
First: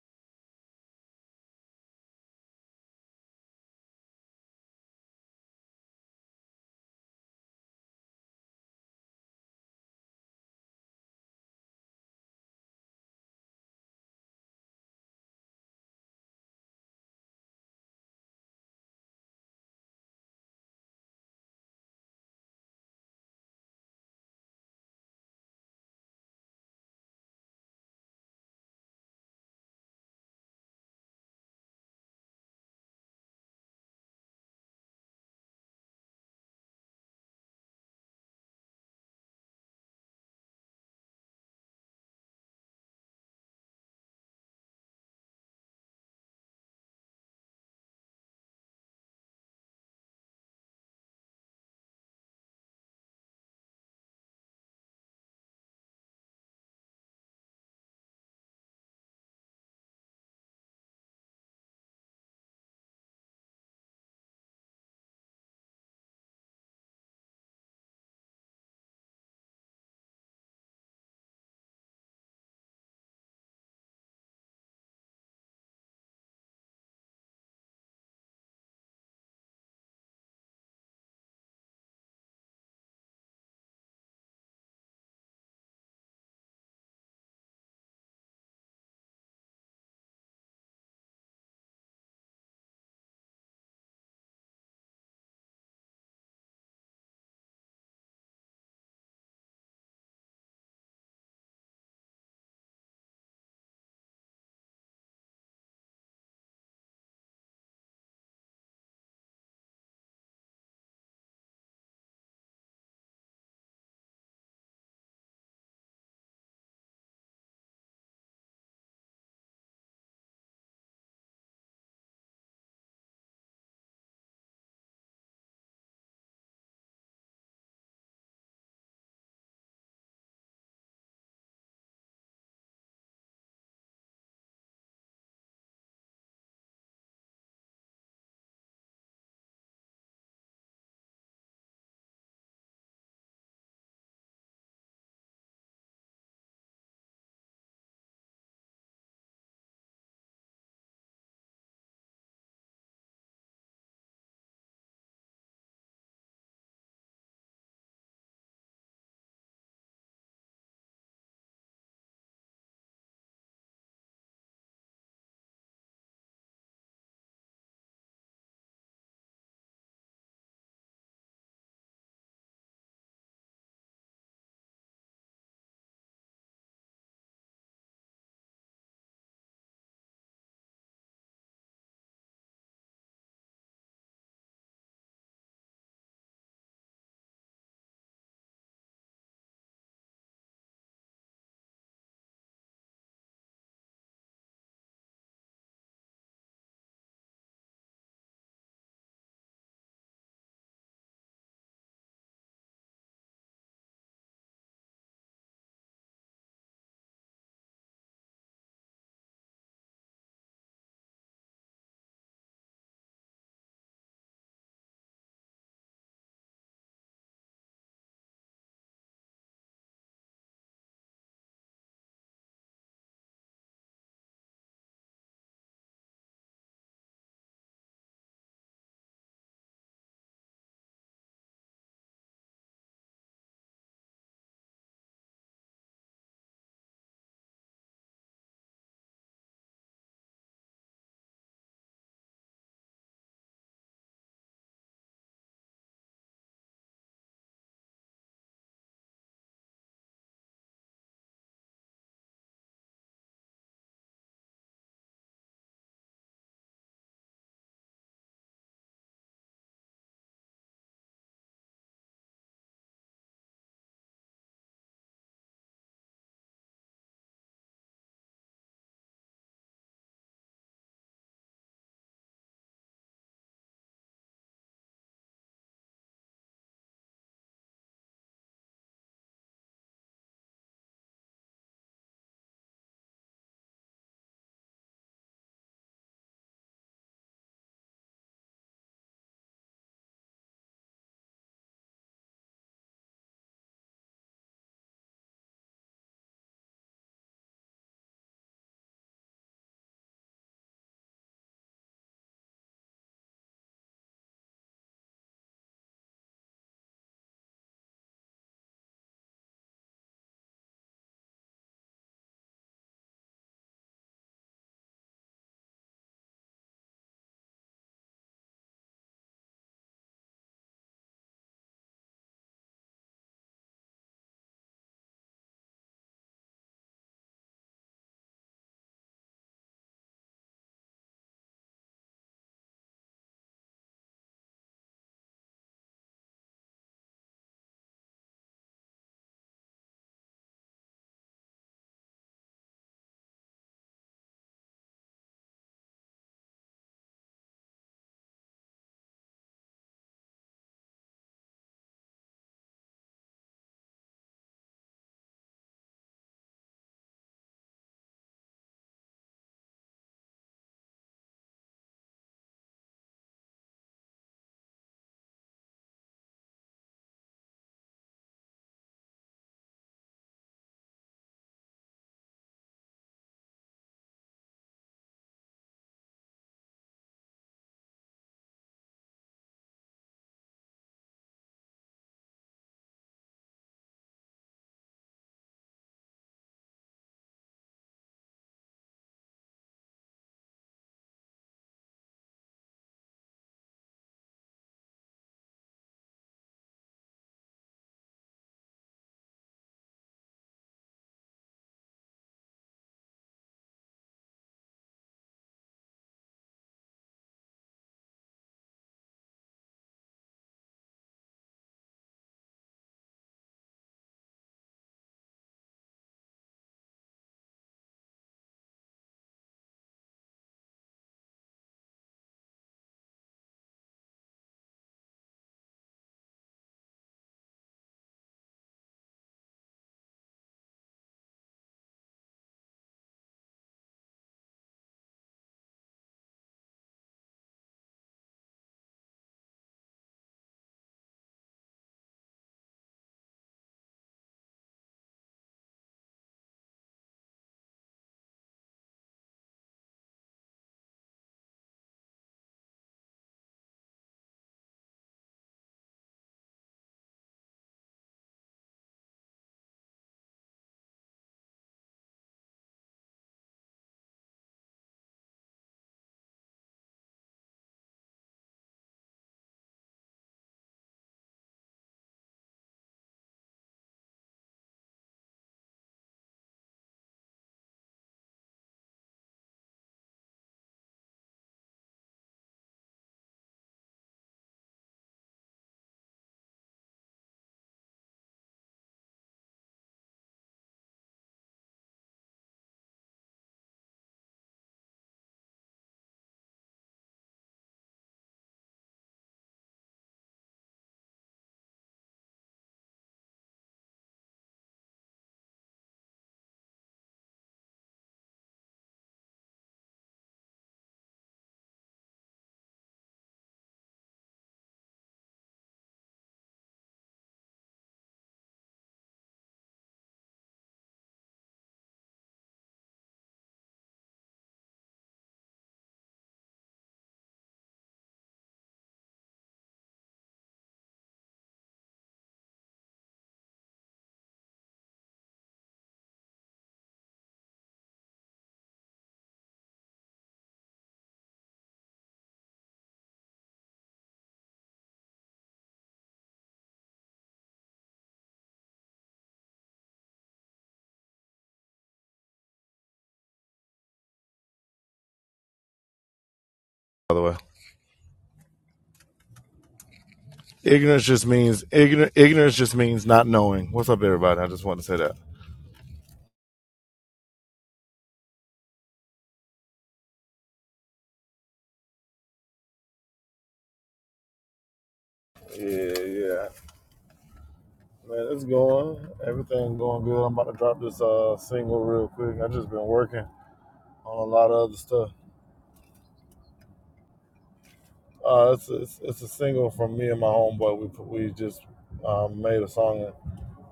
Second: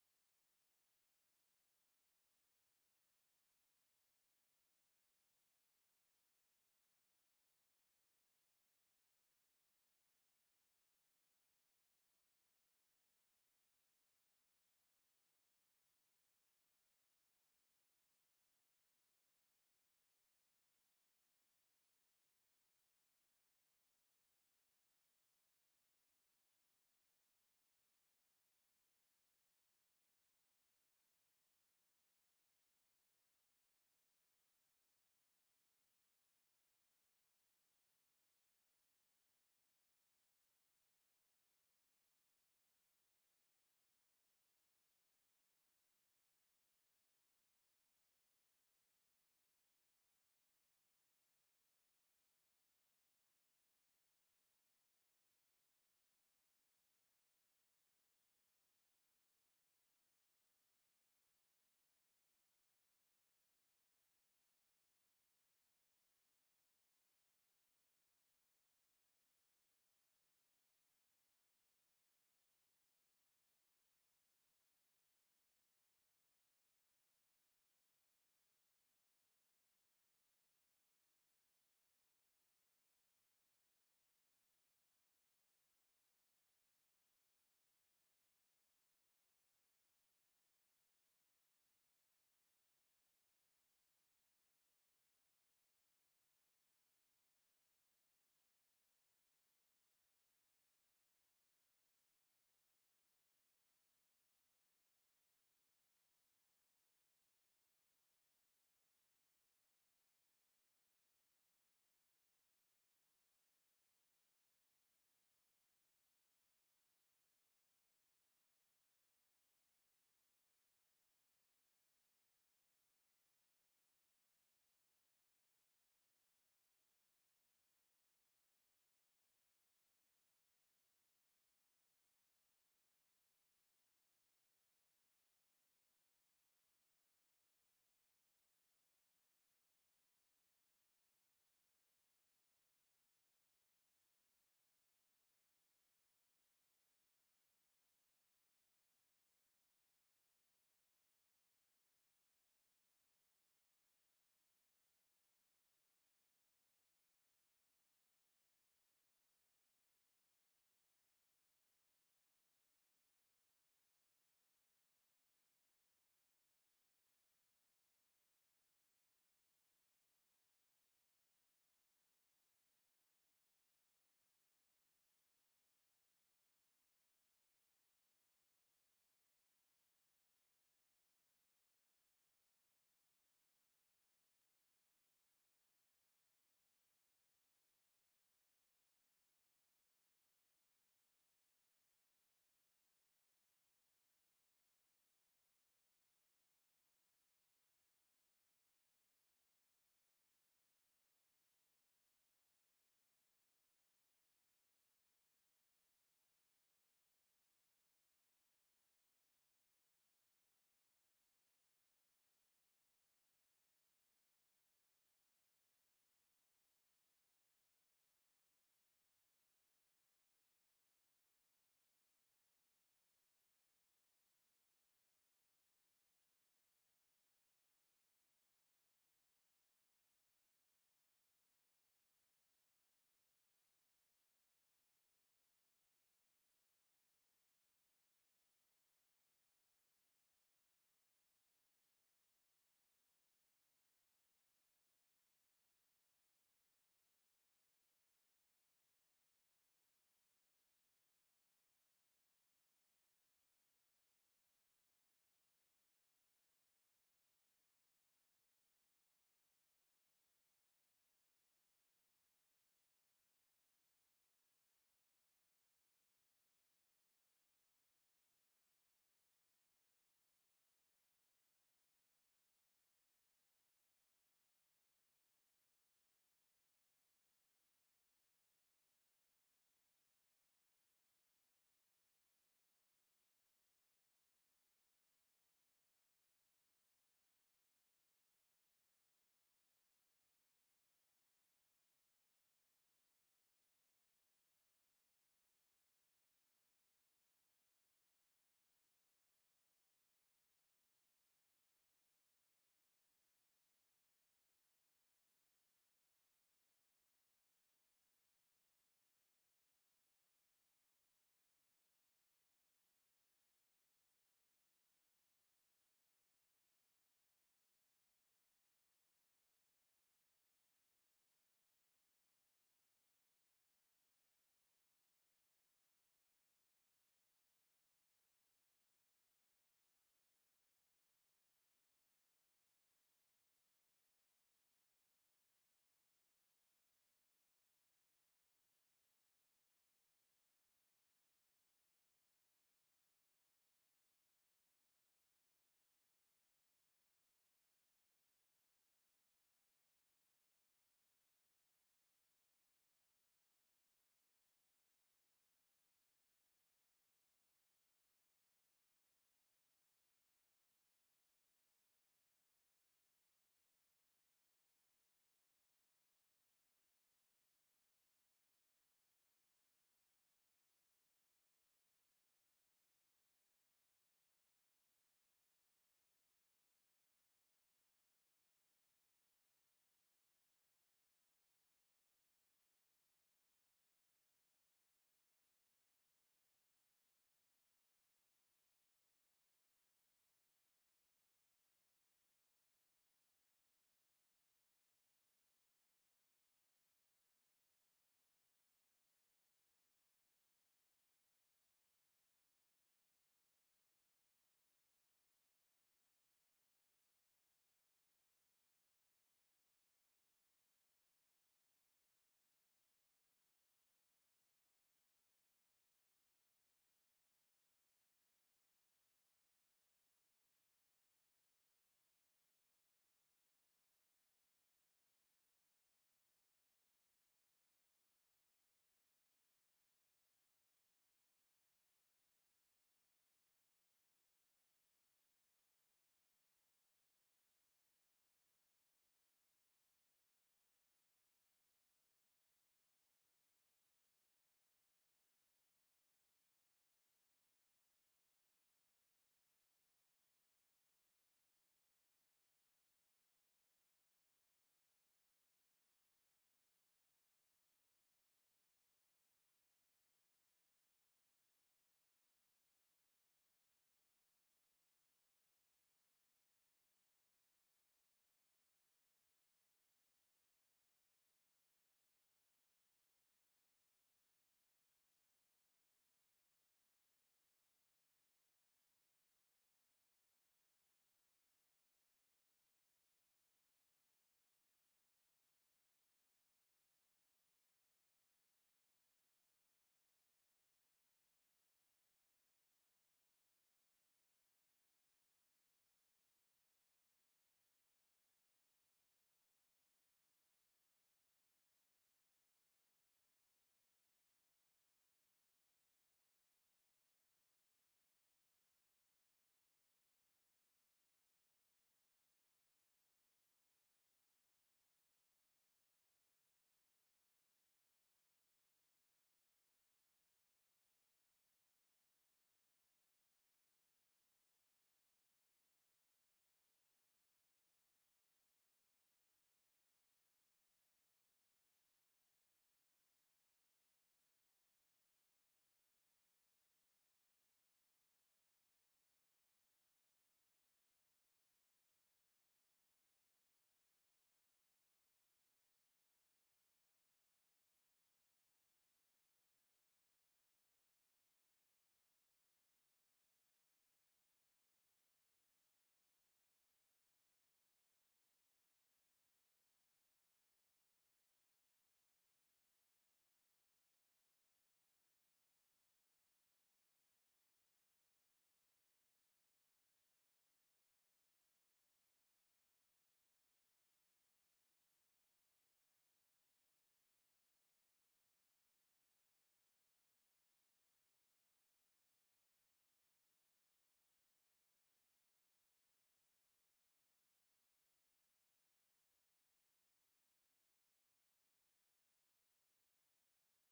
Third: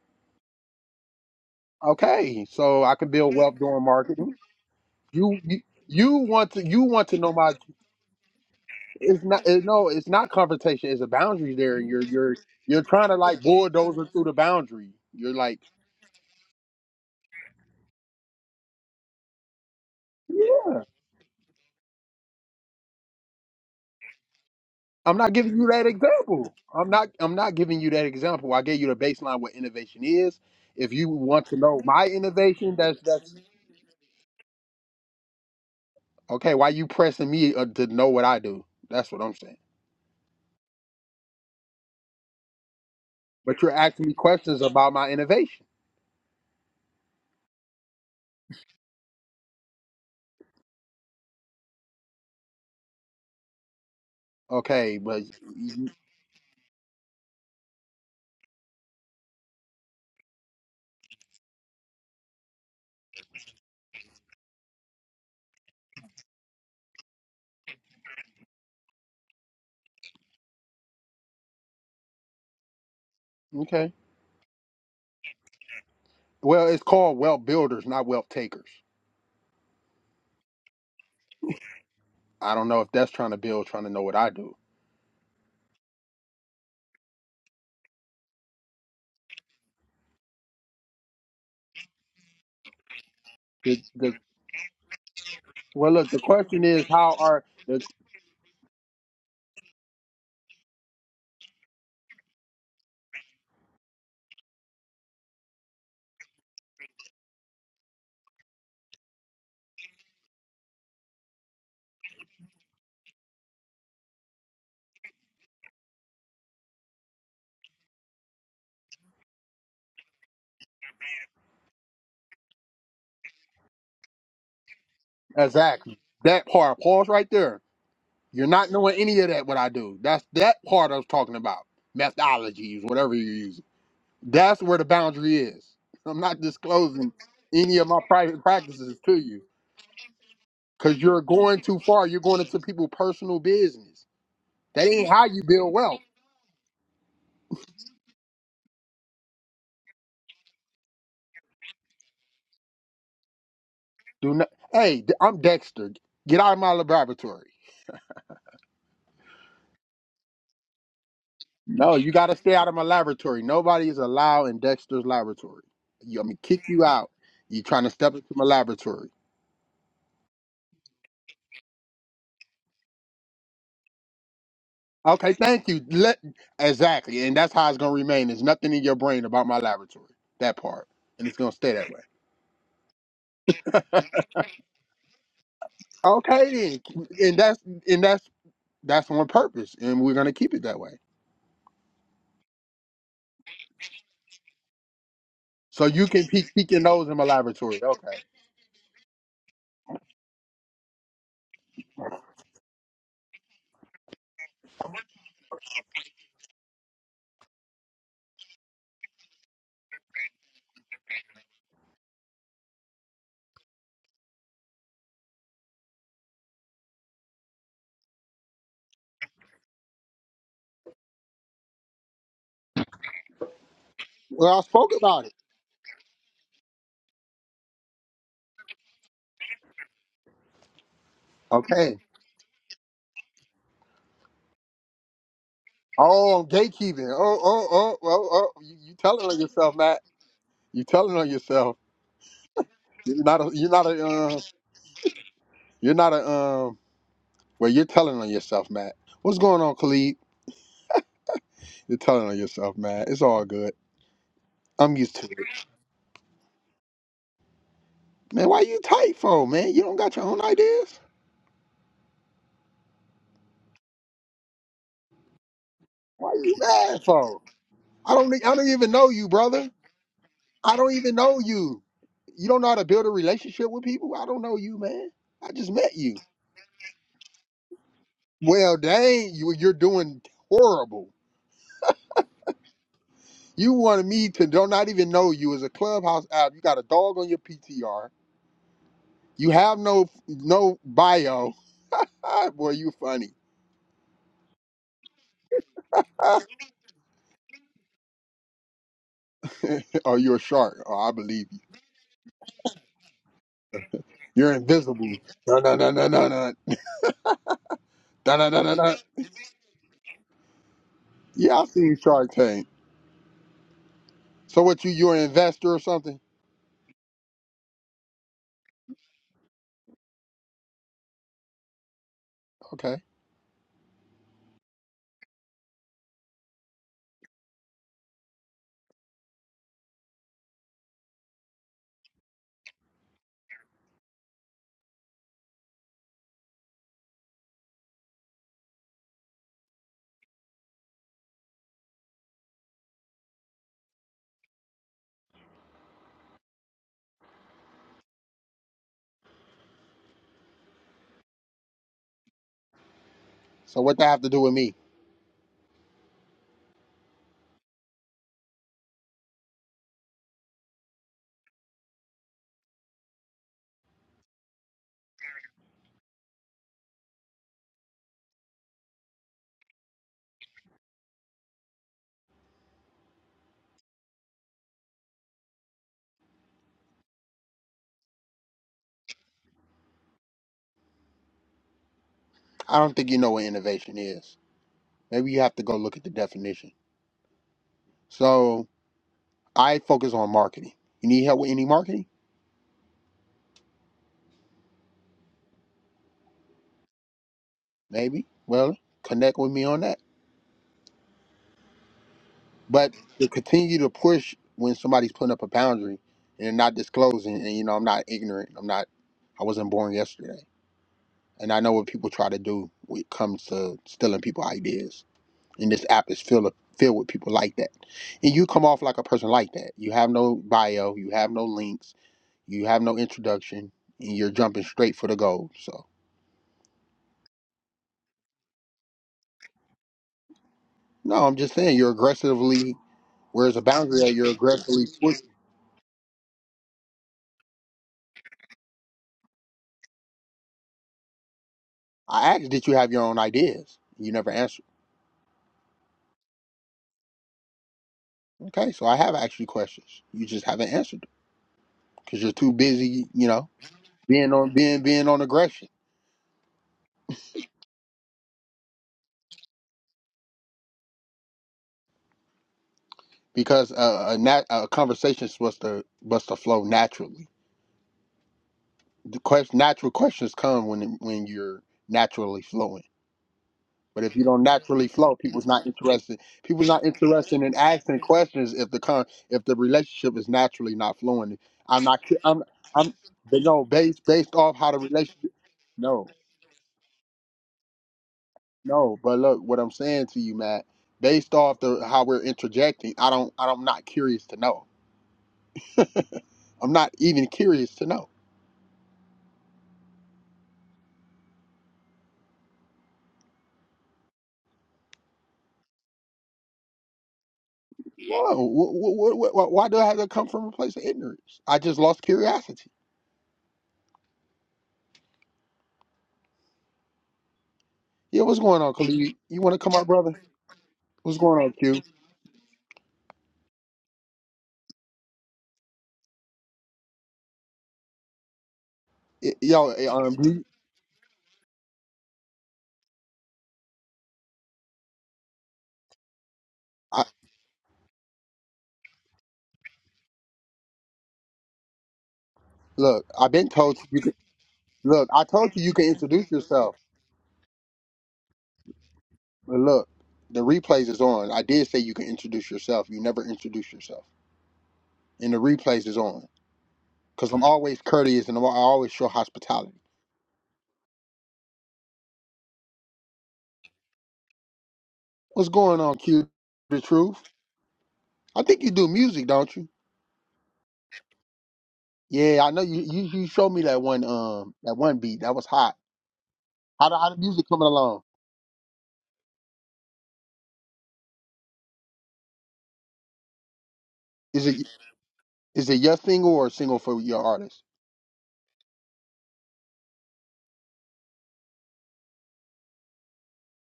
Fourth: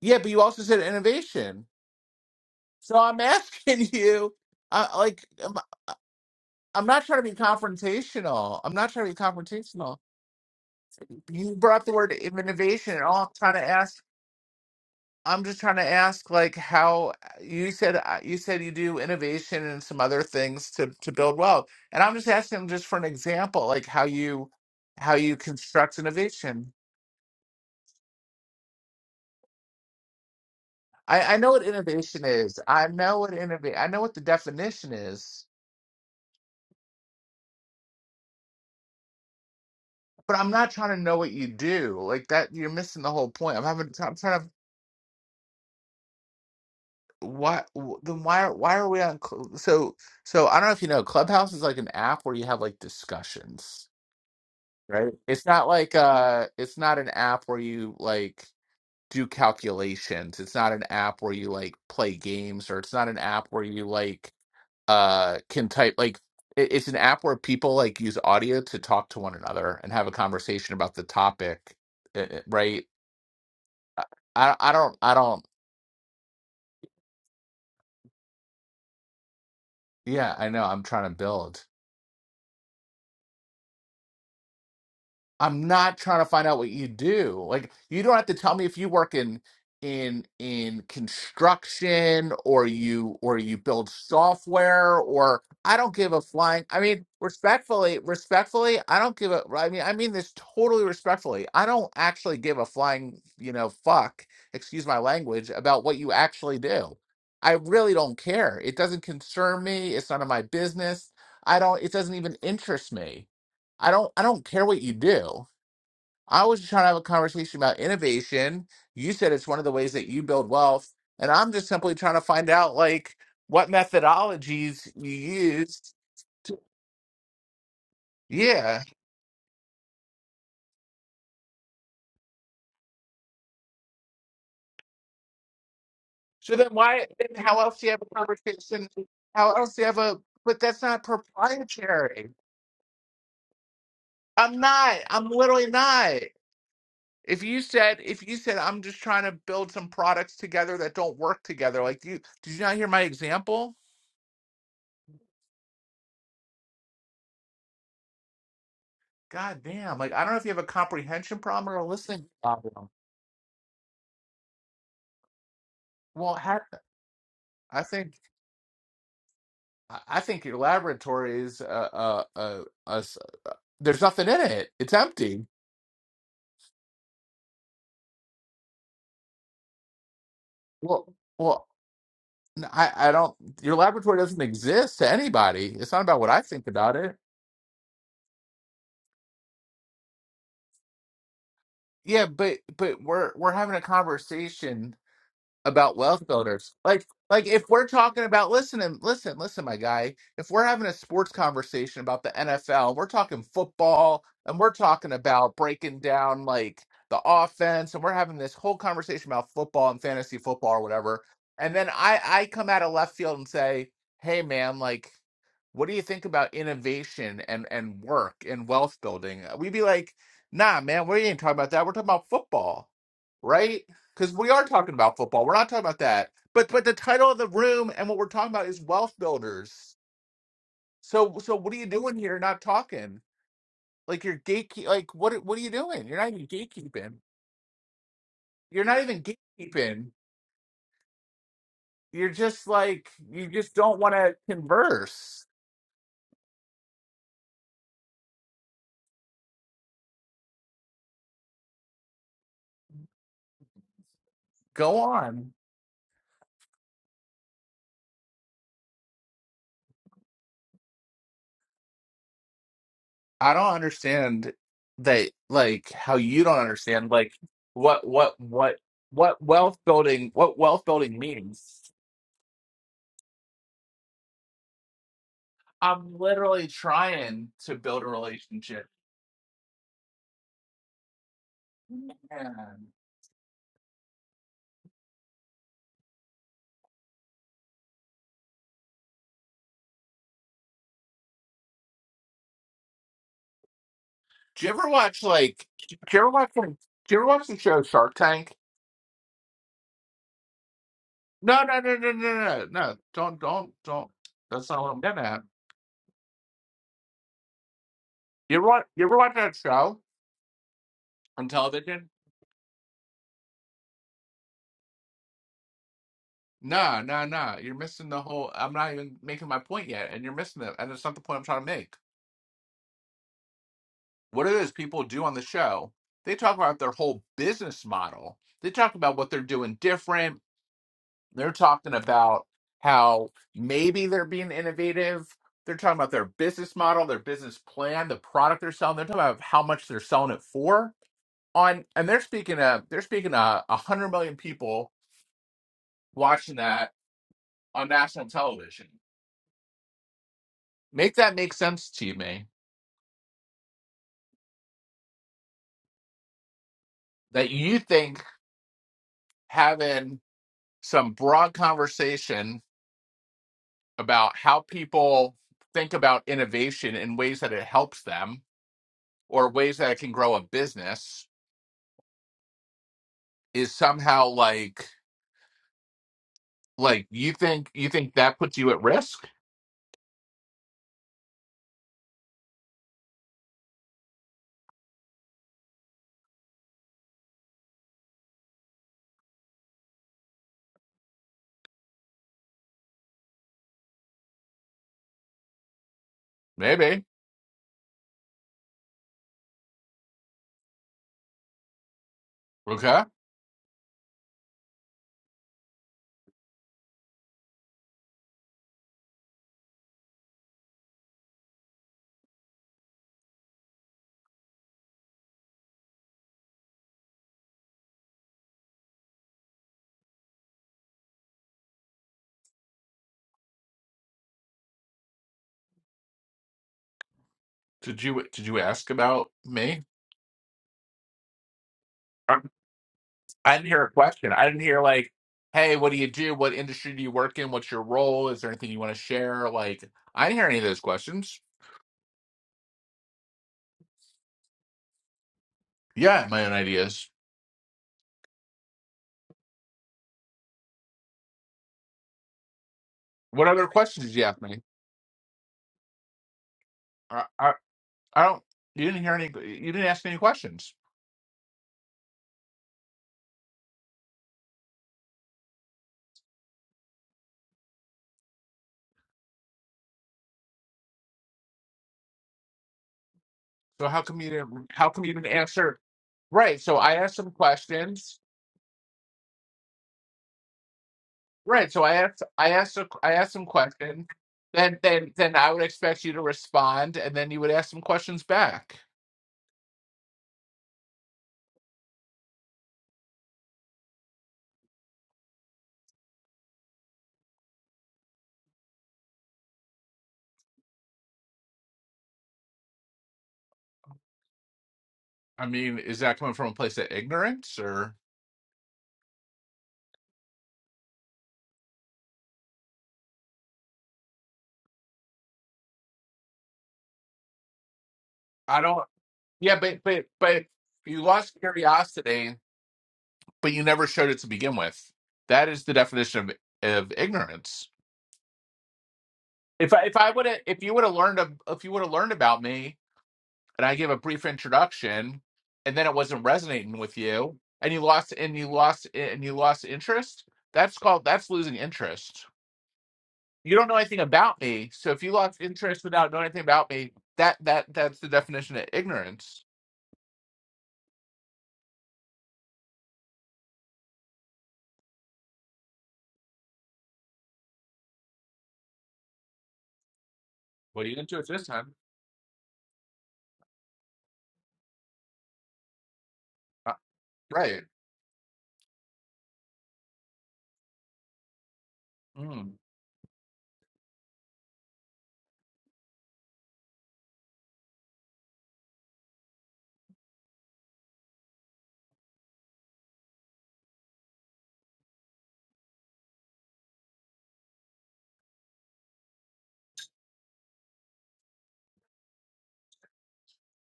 Speaker 2: Yeah, but you also said innovation.
Speaker 1: Okay, so I
Speaker 2: So
Speaker 1: can
Speaker 2: I'm
Speaker 1: build wealth doing
Speaker 2: asking
Speaker 1: marketing.
Speaker 2: you, I, like.
Speaker 1: You
Speaker 2: um,
Speaker 1: you, you want to you
Speaker 2: I'm not
Speaker 1: want to
Speaker 2: trying to
Speaker 1: know
Speaker 2: be
Speaker 1: my.
Speaker 2: confrontational. I'm not trying to be
Speaker 1: It's not it, no.
Speaker 2: confrontational.
Speaker 1: It's not confrontation. It's a
Speaker 2: You
Speaker 1: boundary there,
Speaker 2: brought
Speaker 1: and
Speaker 2: the
Speaker 1: you're
Speaker 2: word
Speaker 1: you're you're
Speaker 2: innovation, and
Speaker 1: trying to
Speaker 2: all I'm
Speaker 1: like
Speaker 2: trying to ask,
Speaker 1: bulldozer through the boundary. You're
Speaker 2: I'm
Speaker 1: like.
Speaker 2: just trying to ask, like how you said uh, you said you do innovation and some other things to to build wealth, and I'm just asking just for an example, like how you how
Speaker 1: I'm not
Speaker 2: you
Speaker 1: giving you that
Speaker 2: construct
Speaker 1: example.
Speaker 2: innovation.
Speaker 1: I'm not I'm not giving you that example. I gave you the baseline what innovation is. If you
Speaker 2: I, I
Speaker 1: want
Speaker 2: know
Speaker 1: to
Speaker 2: what
Speaker 1: know my
Speaker 2: innovation is.
Speaker 1: innovation,
Speaker 2: I
Speaker 1: that's
Speaker 2: know what
Speaker 1: that's
Speaker 2: innovate. I know what the definition is,
Speaker 1: okay. Why you pressing me uh, to know what I do? That's what I'm saying.
Speaker 2: but I'm not trying to know what you do. Like that, you're missing the whole point.
Speaker 1: But
Speaker 2: I'm
Speaker 1: you're
Speaker 2: having. I'm
Speaker 1: asking me
Speaker 2: trying to have
Speaker 1: questions about my innovation.
Speaker 2: why w- then why are why are we on Cl- so so I don't know if you know Clubhouse is like an app where you have like discussions
Speaker 1: Okay,
Speaker 2: right
Speaker 1: but
Speaker 2: it's not like uh it's not an app where you like do calculations it's not an app where you like play games or it's not an app where you like uh can type like it, it's an app where people like use audio to talk to one another and have a conversation about the topic uh, uh, right
Speaker 1: okay.
Speaker 2: I I I don't I don't
Speaker 1: Well, it's called wealth builders, not wealth takers.
Speaker 2: yeah I know I'm trying to build
Speaker 1: I don't know if that's trying to build, trying to know what I do.
Speaker 2: I'm not trying to find out what you do. Like you don't have to tell me if you work in in in construction or you or you
Speaker 1: The-
Speaker 2: build
Speaker 1: the-
Speaker 2: software or I
Speaker 1: well,
Speaker 2: don't
Speaker 1: look,
Speaker 2: give
Speaker 1: the
Speaker 2: a
Speaker 1: question
Speaker 2: flying. I
Speaker 1: is
Speaker 2: mean,
Speaker 1: how are the
Speaker 2: respectfully, respectfully, I don't give a well, I mean, I mean this totally respectfully. I don't actually give a flying, you know, fuck, excuse my language, about what you actually do. I really don't care. It doesn't concern me. It's none of my business. I don't it doesn't even interest me. I don't I don't care what you do. I was just trying to have a conversation about innovation. You said it's one of the ways that you build wealth, and I'm just simply trying to find out like what methodologies you used.
Speaker 1: exactly that
Speaker 2: To,
Speaker 1: part? Pause right there. You're not
Speaker 2: yeah.
Speaker 1: knowing any of that what I do. That's that part I was talking about. Methodologies, whatever you're using. That's where the boundary is. I'm not
Speaker 2: So then, why?
Speaker 1: disclosing
Speaker 2: Then how
Speaker 1: any
Speaker 2: else do
Speaker 1: of
Speaker 2: you
Speaker 1: my
Speaker 2: have a
Speaker 1: private
Speaker 2: conversation?
Speaker 1: practices to you
Speaker 2: How else do you have a? But that's
Speaker 1: because
Speaker 2: not
Speaker 1: you're going too far. You're
Speaker 2: proprietary.
Speaker 1: going into people's personal business.
Speaker 2: I'm
Speaker 1: That
Speaker 2: not.
Speaker 1: ain't how
Speaker 2: I'm
Speaker 1: you
Speaker 2: literally
Speaker 1: build wealth.
Speaker 2: not. If you said, if you said, I'm just trying to build some products together that don't work together, like do you, did you not hear my example?
Speaker 1: Do not. Hey, I'm Dexter. Get out of my laboratory.
Speaker 2: God damn! Like I don't know if you have a comprehension problem or a
Speaker 1: No, you
Speaker 2: listening
Speaker 1: got to stay out of my
Speaker 2: problem.
Speaker 1: laboratory. Nobody is allowed in Dexter's laboratory. You, I'm
Speaker 2: Well,
Speaker 1: gonna
Speaker 2: ha-
Speaker 1: kick you out. You're
Speaker 2: I
Speaker 1: trying to step
Speaker 2: think
Speaker 1: into my laboratory.
Speaker 2: I I think your laboratory is uh, uh, uh, uh, s- there's nothing in it. It's
Speaker 1: Okay,
Speaker 2: empty.
Speaker 1: thank you. Let exactly, and that's how it's gonna remain. There's nothing in your brain about my laboratory. That part,
Speaker 2: Well,
Speaker 1: and it's gonna
Speaker 2: well,
Speaker 1: stay that way.
Speaker 2: n- I I don't. Your laboratory doesn't exist to anybody. It's not about what I think
Speaker 1: Okay,
Speaker 2: about
Speaker 1: then,
Speaker 2: it.
Speaker 1: and that's and that's that's on purpose, and we're gonna keep it that way.
Speaker 2: Yeah, but but we're we're having a conversation
Speaker 1: So
Speaker 2: about
Speaker 1: you can
Speaker 2: wealth
Speaker 1: peek peek
Speaker 2: builders.
Speaker 1: your
Speaker 2: Like
Speaker 1: nose in my
Speaker 2: like if
Speaker 1: laboratory.
Speaker 2: we're
Speaker 1: Okay.
Speaker 2: talking about listen and listen, listen, my guy, if we're having a sports conversation about the NFL, we're talking football and we're talking about breaking down like the offense and we're having this whole conversation about football and fantasy football or whatever. And then I I come out of left field and say, "Hey man, like what do you think about innovation and and work and wealth building?" We'd be like, "Nah, man, we ain't talking about that. We're talking about football." Right? because we
Speaker 1: Well, I
Speaker 2: are
Speaker 1: spoke
Speaker 2: talking about
Speaker 1: about it.
Speaker 2: football. We're not talking about that. But but the title of the room and what we're talking about is wealth builders. So so what are you
Speaker 1: Okay.
Speaker 2: doing here? Not talking like you're gatekeep. Like what what are you doing? You're not
Speaker 1: Oh,
Speaker 2: even
Speaker 1: gatekeeping.
Speaker 2: gatekeeping.
Speaker 1: Oh, oh, oh, oh, oh. You,
Speaker 2: You're
Speaker 1: you
Speaker 2: not even
Speaker 1: telling on yourself, Matt.
Speaker 2: gatekeeping.
Speaker 1: You telling on yourself.
Speaker 2: You're just like
Speaker 1: You're not
Speaker 2: you
Speaker 1: a. You're
Speaker 2: just
Speaker 1: not
Speaker 2: don't
Speaker 1: a.
Speaker 2: want to
Speaker 1: Um,
Speaker 2: converse.
Speaker 1: you're not a. Um. Well, you're telling on yourself, Matt. What's going on, Khalid? You're telling on yourself, man. It's all good. I'm
Speaker 2: Go
Speaker 1: used to it.
Speaker 2: on.
Speaker 1: Man, why you tight for, man? You don't got your own ideas?
Speaker 2: I don't understand that. Like how
Speaker 1: Why
Speaker 2: you
Speaker 1: you
Speaker 2: don't
Speaker 1: mad
Speaker 2: understand. Like
Speaker 1: for?
Speaker 2: what
Speaker 1: I don't
Speaker 2: what
Speaker 1: e- I don't
Speaker 2: what
Speaker 1: even know you,
Speaker 2: what
Speaker 1: brother.
Speaker 2: wealth building what
Speaker 1: I
Speaker 2: wealth
Speaker 1: don't even
Speaker 2: building
Speaker 1: know
Speaker 2: means.
Speaker 1: you. You don't know how to build a relationship with people? I don't know you, man. I just met you.
Speaker 2: I'm literally trying to build a
Speaker 1: Well,
Speaker 2: relationship.
Speaker 1: dang, you you're doing horrible.
Speaker 2: Man.
Speaker 1: You wanted me to do not even know you as a clubhouse app. You got a dog on your PTR. You have no no bio. Ah, boy, you funny.
Speaker 2: Do you ever watch like? Do you ever
Speaker 1: Ah,
Speaker 2: watch? like- Do you ever watch the show Shark Tank?
Speaker 1: oh, you're a shark. Oh, I believe you.
Speaker 2: No, no, no, no, no, no, no. Don't, don't, don't.
Speaker 1: You're
Speaker 2: That's not what I'm
Speaker 1: invisible.
Speaker 2: getting at.
Speaker 1: No, no, no, no, no, no, no, no,
Speaker 2: You
Speaker 1: no,
Speaker 2: ever
Speaker 1: no.
Speaker 2: watch?
Speaker 1: no.
Speaker 2: You ever watch that show on
Speaker 1: Yeah, I've seen
Speaker 2: television?
Speaker 1: Shark Tank. So what? You you're an investor or something?
Speaker 2: No, no, no. You're missing the whole. I'm not even making my point yet, and you're missing it. And it's not the point I'm trying to make.
Speaker 1: Okay.
Speaker 2: What it is people do on the show, they talk about their whole business model. They talk about what they're doing different They're talking about how maybe they're being innovative. They're talking about their business model, their business plan, the product they're selling. They're talking about how much they're selling it for. On and they're speaking of they're speaking of a hundred million people watching that on national television. Make that make sense to you, May.
Speaker 1: So what that have to do with me?
Speaker 2: That you think having some broad conversation about how people think about innovation in ways that it helps them or ways that it can grow a business is somehow like like you think you think that puts you at risk?
Speaker 1: I don't think you know what innovation is. Maybe you have to go look at the definition. So I focus on marketing. You need help with any marketing?
Speaker 2: Maybe.
Speaker 1: Maybe. Well, connect with me on that. But
Speaker 2: Okay.
Speaker 1: to continue to push when somebody's putting up a boundary and not disclosing, and you know I'm not ignorant. I'm not. I wasn't born yesterday. And I know what people try to do when it comes to stealing people ideas. And this app is filled of, filled with people like that. And you come off like a person like that. You have no bio, you have no links, you have no introduction, and you're jumping straight for the goal. So
Speaker 2: Did you did you ask about me?
Speaker 1: no, I'm just saying you're
Speaker 2: Um,
Speaker 1: aggressively where's
Speaker 2: I
Speaker 1: the
Speaker 2: didn't hear a
Speaker 1: boundary at you're
Speaker 2: question. I didn't hear
Speaker 1: aggressively
Speaker 2: like,
Speaker 1: pushing.
Speaker 2: hey, what do you do? What industry do you work in? What's your role? Is there anything you want to share? Like, I didn't hear any of those questions.
Speaker 1: I asked did you have your own ideas? You never answered.
Speaker 2: Yeah, my own ideas.
Speaker 1: Okay, so I have asked you questions. You just haven't answered them because you're too busy, you
Speaker 2: What
Speaker 1: know,
Speaker 2: other questions did you
Speaker 1: being
Speaker 2: ask
Speaker 1: on
Speaker 2: me?
Speaker 1: being being on aggression.
Speaker 2: I I, I don't. You didn't hear any. You didn't ask me any questions.
Speaker 1: because uh, a, nat- a conversation is supposed to supposed to flow naturally. The quest- natural questions come when it- when you're naturally flowing.
Speaker 2: So how
Speaker 1: But if
Speaker 2: come
Speaker 1: you
Speaker 2: you
Speaker 1: don't
Speaker 2: didn't?
Speaker 1: naturally
Speaker 2: How come you
Speaker 1: flow,
Speaker 2: didn't
Speaker 1: people's not
Speaker 2: answer?
Speaker 1: interested.
Speaker 2: Right.
Speaker 1: People's
Speaker 2: So
Speaker 1: not
Speaker 2: I asked some
Speaker 1: interested in asking
Speaker 2: questions
Speaker 1: questions if the con- if the relationship is naturally not flowing.
Speaker 2: Right. So
Speaker 1: I'm
Speaker 2: I
Speaker 1: not. ki-
Speaker 2: asked,
Speaker 1: I'm.
Speaker 2: I asked, a,
Speaker 1: I'm.
Speaker 2: I asked
Speaker 1: But
Speaker 2: some
Speaker 1: no, based
Speaker 2: questions.
Speaker 1: based off how the
Speaker 2: Then, then,
Speaker 1: relationship.
Speaker 2: then I would expect
Speaker 1: No,
Speaker 2: you to respond, and then you would ask some questions back.
Speaker 1: no. But look, what I'm saying to you, Matt, based off the how we're interjecting, I don't. I don't- I'm not curious to know. I'm not even curious to know.
Speaker 2: I mean, is that coming from a place of ignorance, or
Speaker 1: Whoa, wh- wh- wh- wh- why do I have to come from a place of ignorance? I just lost curiosity. Yeah, what's
Speaker 2: I
Speaker 1: going on,
Speaker 2: don't?
Speaker 1: Khalid? You want
Speaker 2: Yeah,
Speaker 1: to come
Speaker 2: but
Speaker 1: up,
Speaker 2: but
Speaker 1: brother?
Speaker 2: but you
Speaker 1: What's
Speaker 2: lost
Speaker 1: going on, Q?
Speaker 2: curiosity, but you never showed it to begin with. That is the definition of of ignorance.
Speaker 1: Y- Yo,
Speaker 2: If I
Speaker 1: eh,
Speaker 2: if I
Speaker 1: um,
Speaker 2: would have
Speaker 1: you,
Speaker 2: if you would have learned of if you would have learned about me and I gave a brief introduction, and then it wasn't resonating with
Speaker 1: I,
Speaker 2: you, and you lost and you lost and you lost interest. That's called that's losing interest.
Speaker 1: look, I've been
Speaker 2: You don't know
Speaker 1: told
Speaker 2: anything
Speaker 1: you can,
Speaker 2: about me, so if
Speaker 1: look,
Speaker 2: you
Speaker 1: I
Speaker 2: lost
Speaker 1: told you you
Speaker 2: interest
Speaker 1: can
Speaker 2: without knowing
Speaker 1: introduce
Speaker 2: anything about
Speaker 1: yourself.
Speaker 2: me, that that that's the definition of ignorance.
Speaker 1: But look, the replays is on. I did say you can introduce yourself. You never introduce yourself. And the replays is on.
Speaker 3: by the
Speaker 1: Because
Speaker 3: way.
Speaker 1: I'm always courteous and I'm, I always show hospitality.
Speaker 2: What are you
Speaker 3: Ignorance
Speaker 2: into
Speaker 3: just
Speaker 2: it this
Speaker 3: means
Speaker 2: time?
Speaker 3: ignorance. Ignorance just means not knowing. What's up, everybody? I just want to say that.
Speaker 1: What's going on, Q?
Speaker 2: Uh,
Speaker 1: The truth?
Speaker 2: right.
Speaker 1: I think you do music, don't you? Yeah, I
Speaker 2: Mm.
Speaker 1: know you, you you showed me that one um that one beat that was hot.
Speaker 3: Yeah, yeah,
Speaker 1: How the, how the music coming along?
Speaker 3: man, it's going. Everything going good. I'm about to drop this uh single real quick. I just been working on a
Speaker 1: Is
Speaker 3: lot
Speaker 1: it
Speaker 3: of other stuff.
Speaker 1: is it your single or a single for your artist?
Speaker 3: Uh, it's it's, it's a single from me and my homeboy. We put- we just um, made a song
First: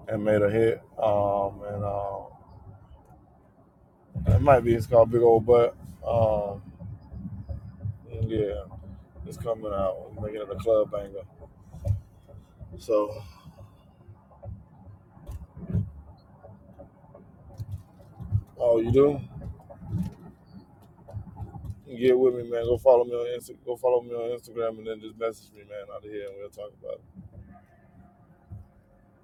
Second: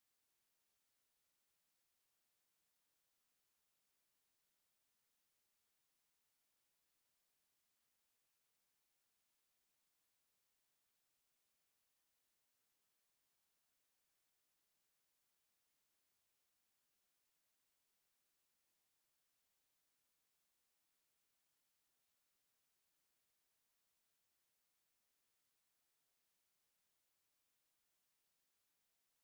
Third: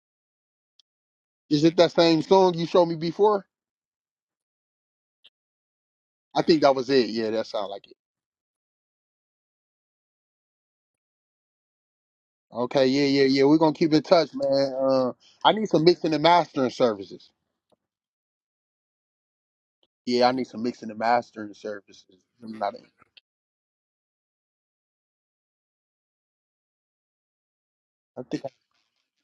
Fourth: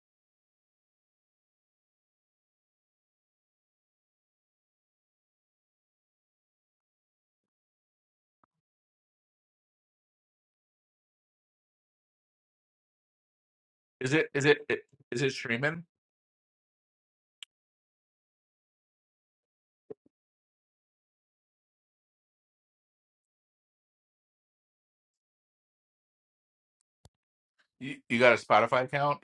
Speaker 3: and made a hit. Um,
Speaker 1: Is it
Speaker 3: and
Speaker 1: that
Speaker 3: uh,
Speaker 1: same song you showed me before?
Speaker 3: it might be it's called Big Old Butt.
Speaker 1: I think
Speaker 3: Um,
Speaker 1: that was it. Yeah, that sounds like it.
Speaker 3: yeah, it's coming out. We're making it a club banger.
Speaker 1: Okay, yeah,
Speaker 3: So,
Speaker 1: yeah, yeah. We're gonna keep in
Speaker 2: Is it
Speaker 1: touch,
Speaker 2: is it
Speaker 1: man. Uh,
Speaker 2: is it
Speaker 1: I need some
Speaker 2: streaming?
Speaker 1: mixing and mastering services.
Speaker 3: oh, you do?
Speaker 1: Yeah, I need some mixing and mastering services.
Speaker 3: Get with me,
Speaker 1: I'm
Speaker 3: man.
Speaker 1: not-
Speaker 3: Go follow me on Insta- go follow me on Instagram, and then just message me, man, out of here, and we'll talk about it.
Speaker 2: You you
Speaker 1: I
Speaker 2: got a
Speaker 1: think.
Speaker 2: Spotify account?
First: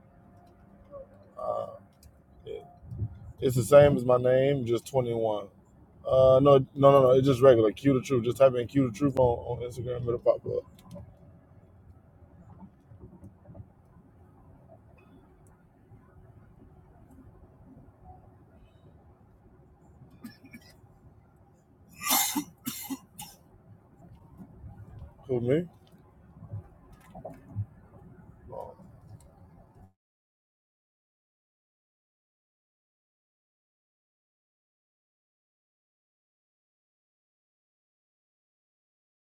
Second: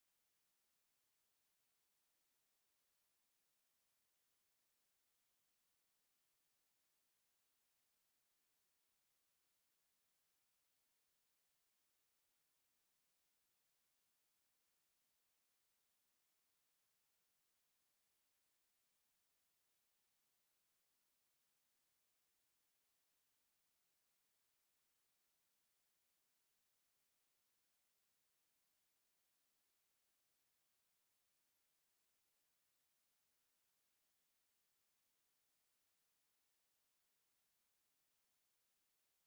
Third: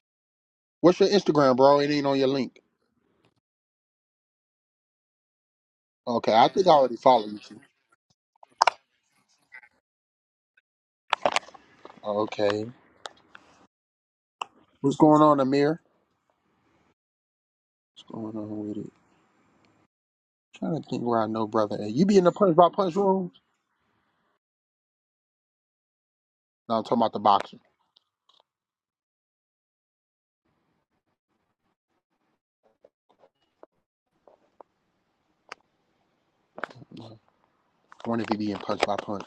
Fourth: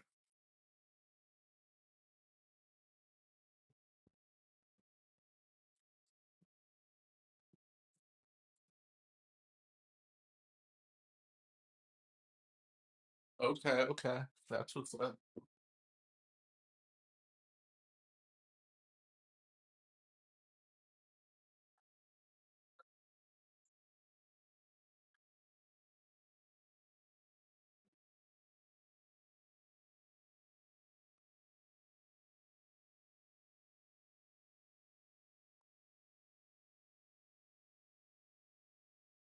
Speaker 1: What's your Instagram,
Speaker 3: Uh,
Speaker 1: bro? It ain't on your link.
Speaker 3: it- It's the same as my name, just twenty one.
Speaker 1: Okay,
Speaker 3: Uh,
Speaker 1: I
Speaker 3: no,
Speaker 1: think I
Speaker 3: no,
Speaker 1: already
Speaker 3: no, no. It's
Speaker 1: follow you.
Speaker 3: just
Speaker 1: Too.
Speaker 3: regular. Q the truth. Just type in Q the truth on, on Instagram. It'll pop up.
Speaker 1: Okay,
Speaker 2: Okay, okay. That's what's
Speaker 1: what's
Speaker 2: up.
Speaker 1: going on, Amir? What's going on with it? I don't think where I know brother. A. You be in the punch by punch rooms?
Speaker 3: Who me?
Speaker 1: No, I'm talking about the boxing.
Speaker 3: Oh.
Speaker 1: I wonder if you be in punch by punch.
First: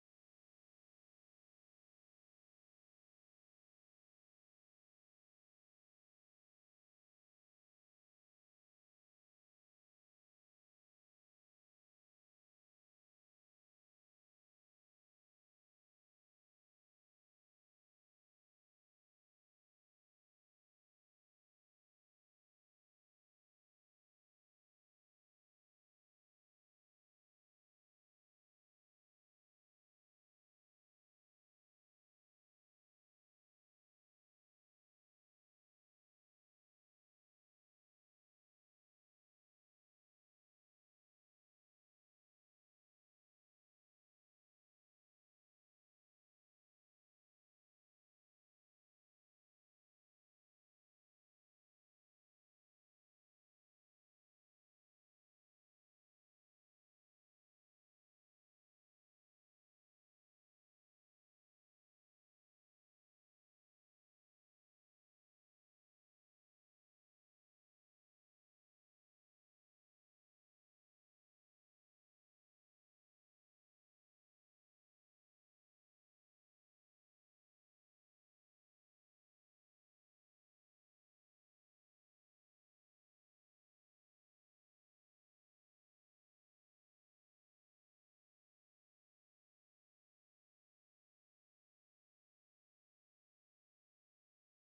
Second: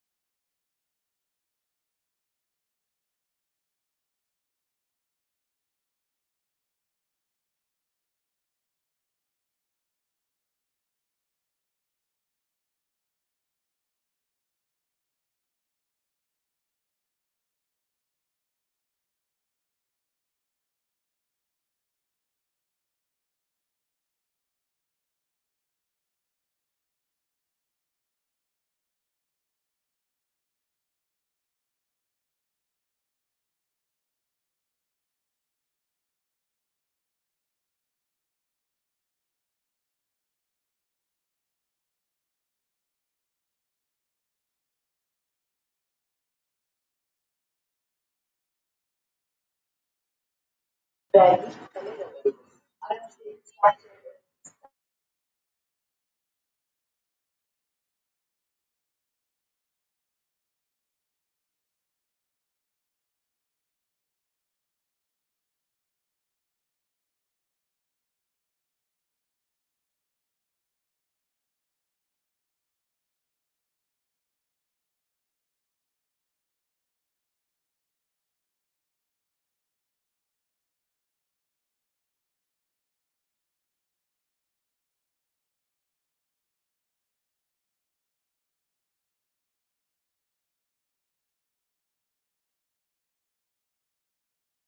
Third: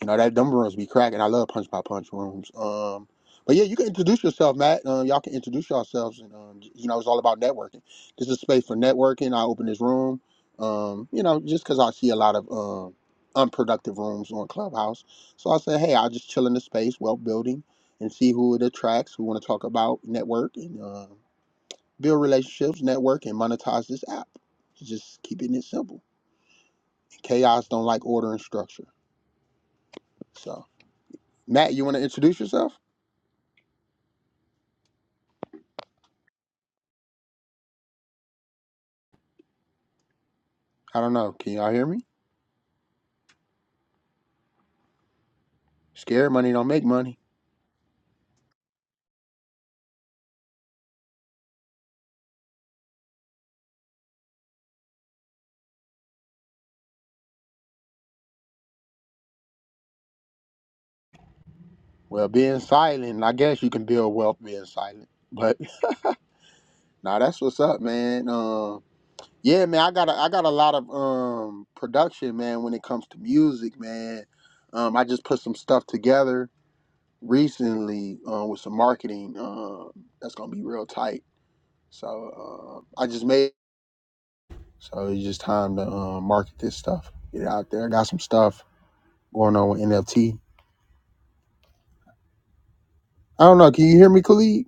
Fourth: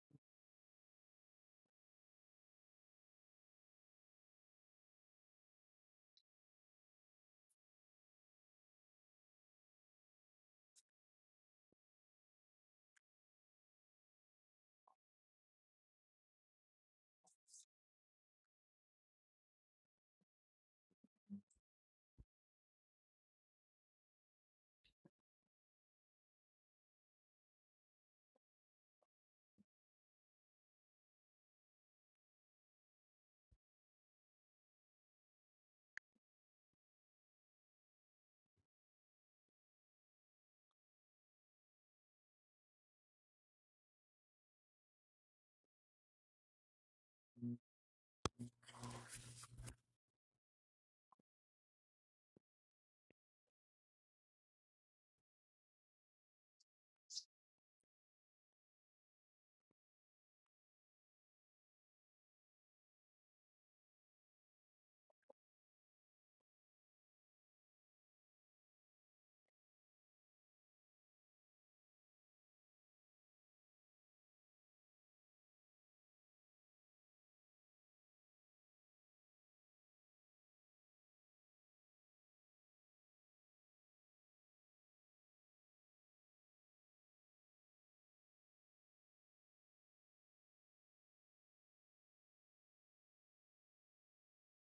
Speaker 1: You know that them rooms be cracking. I love punch by punch rooms. Um, but yeah, you can introduce yourself, Matt. Um, y'all can introduce yourselves, and um, you know it's all about networking. This is space for networking. I open this room. Um, you know, just because I see a lot of um unproductive rooms on Clubhouse, so I say, hey, I'll just chill in the space, wealth building, and see who it attracts, who want to talk about network networking. um, build relationships, network, and monetize this app. Just keeping it simple. Chaos don't like order and structure. So, Matt, you want to introduce yourself? I don't know. Can y'all hear me? Scared money don't make money.
Speaker 4: Right
Speaker 1: Well, being silent, I guess you can build wealth being silent. But nah, that's what's up, man. Um, yeah, man, I got a, I got a lot of um production, man. When it comes to music, man, um, I just put some stuff together recently uh, with some marketing. Um, that's gonna be real tight So uh, I just made. So it's just time to uh, market this stuff, get it out there. I got some stuff going on with NFT. I don't know. Can you hear me, Khalid?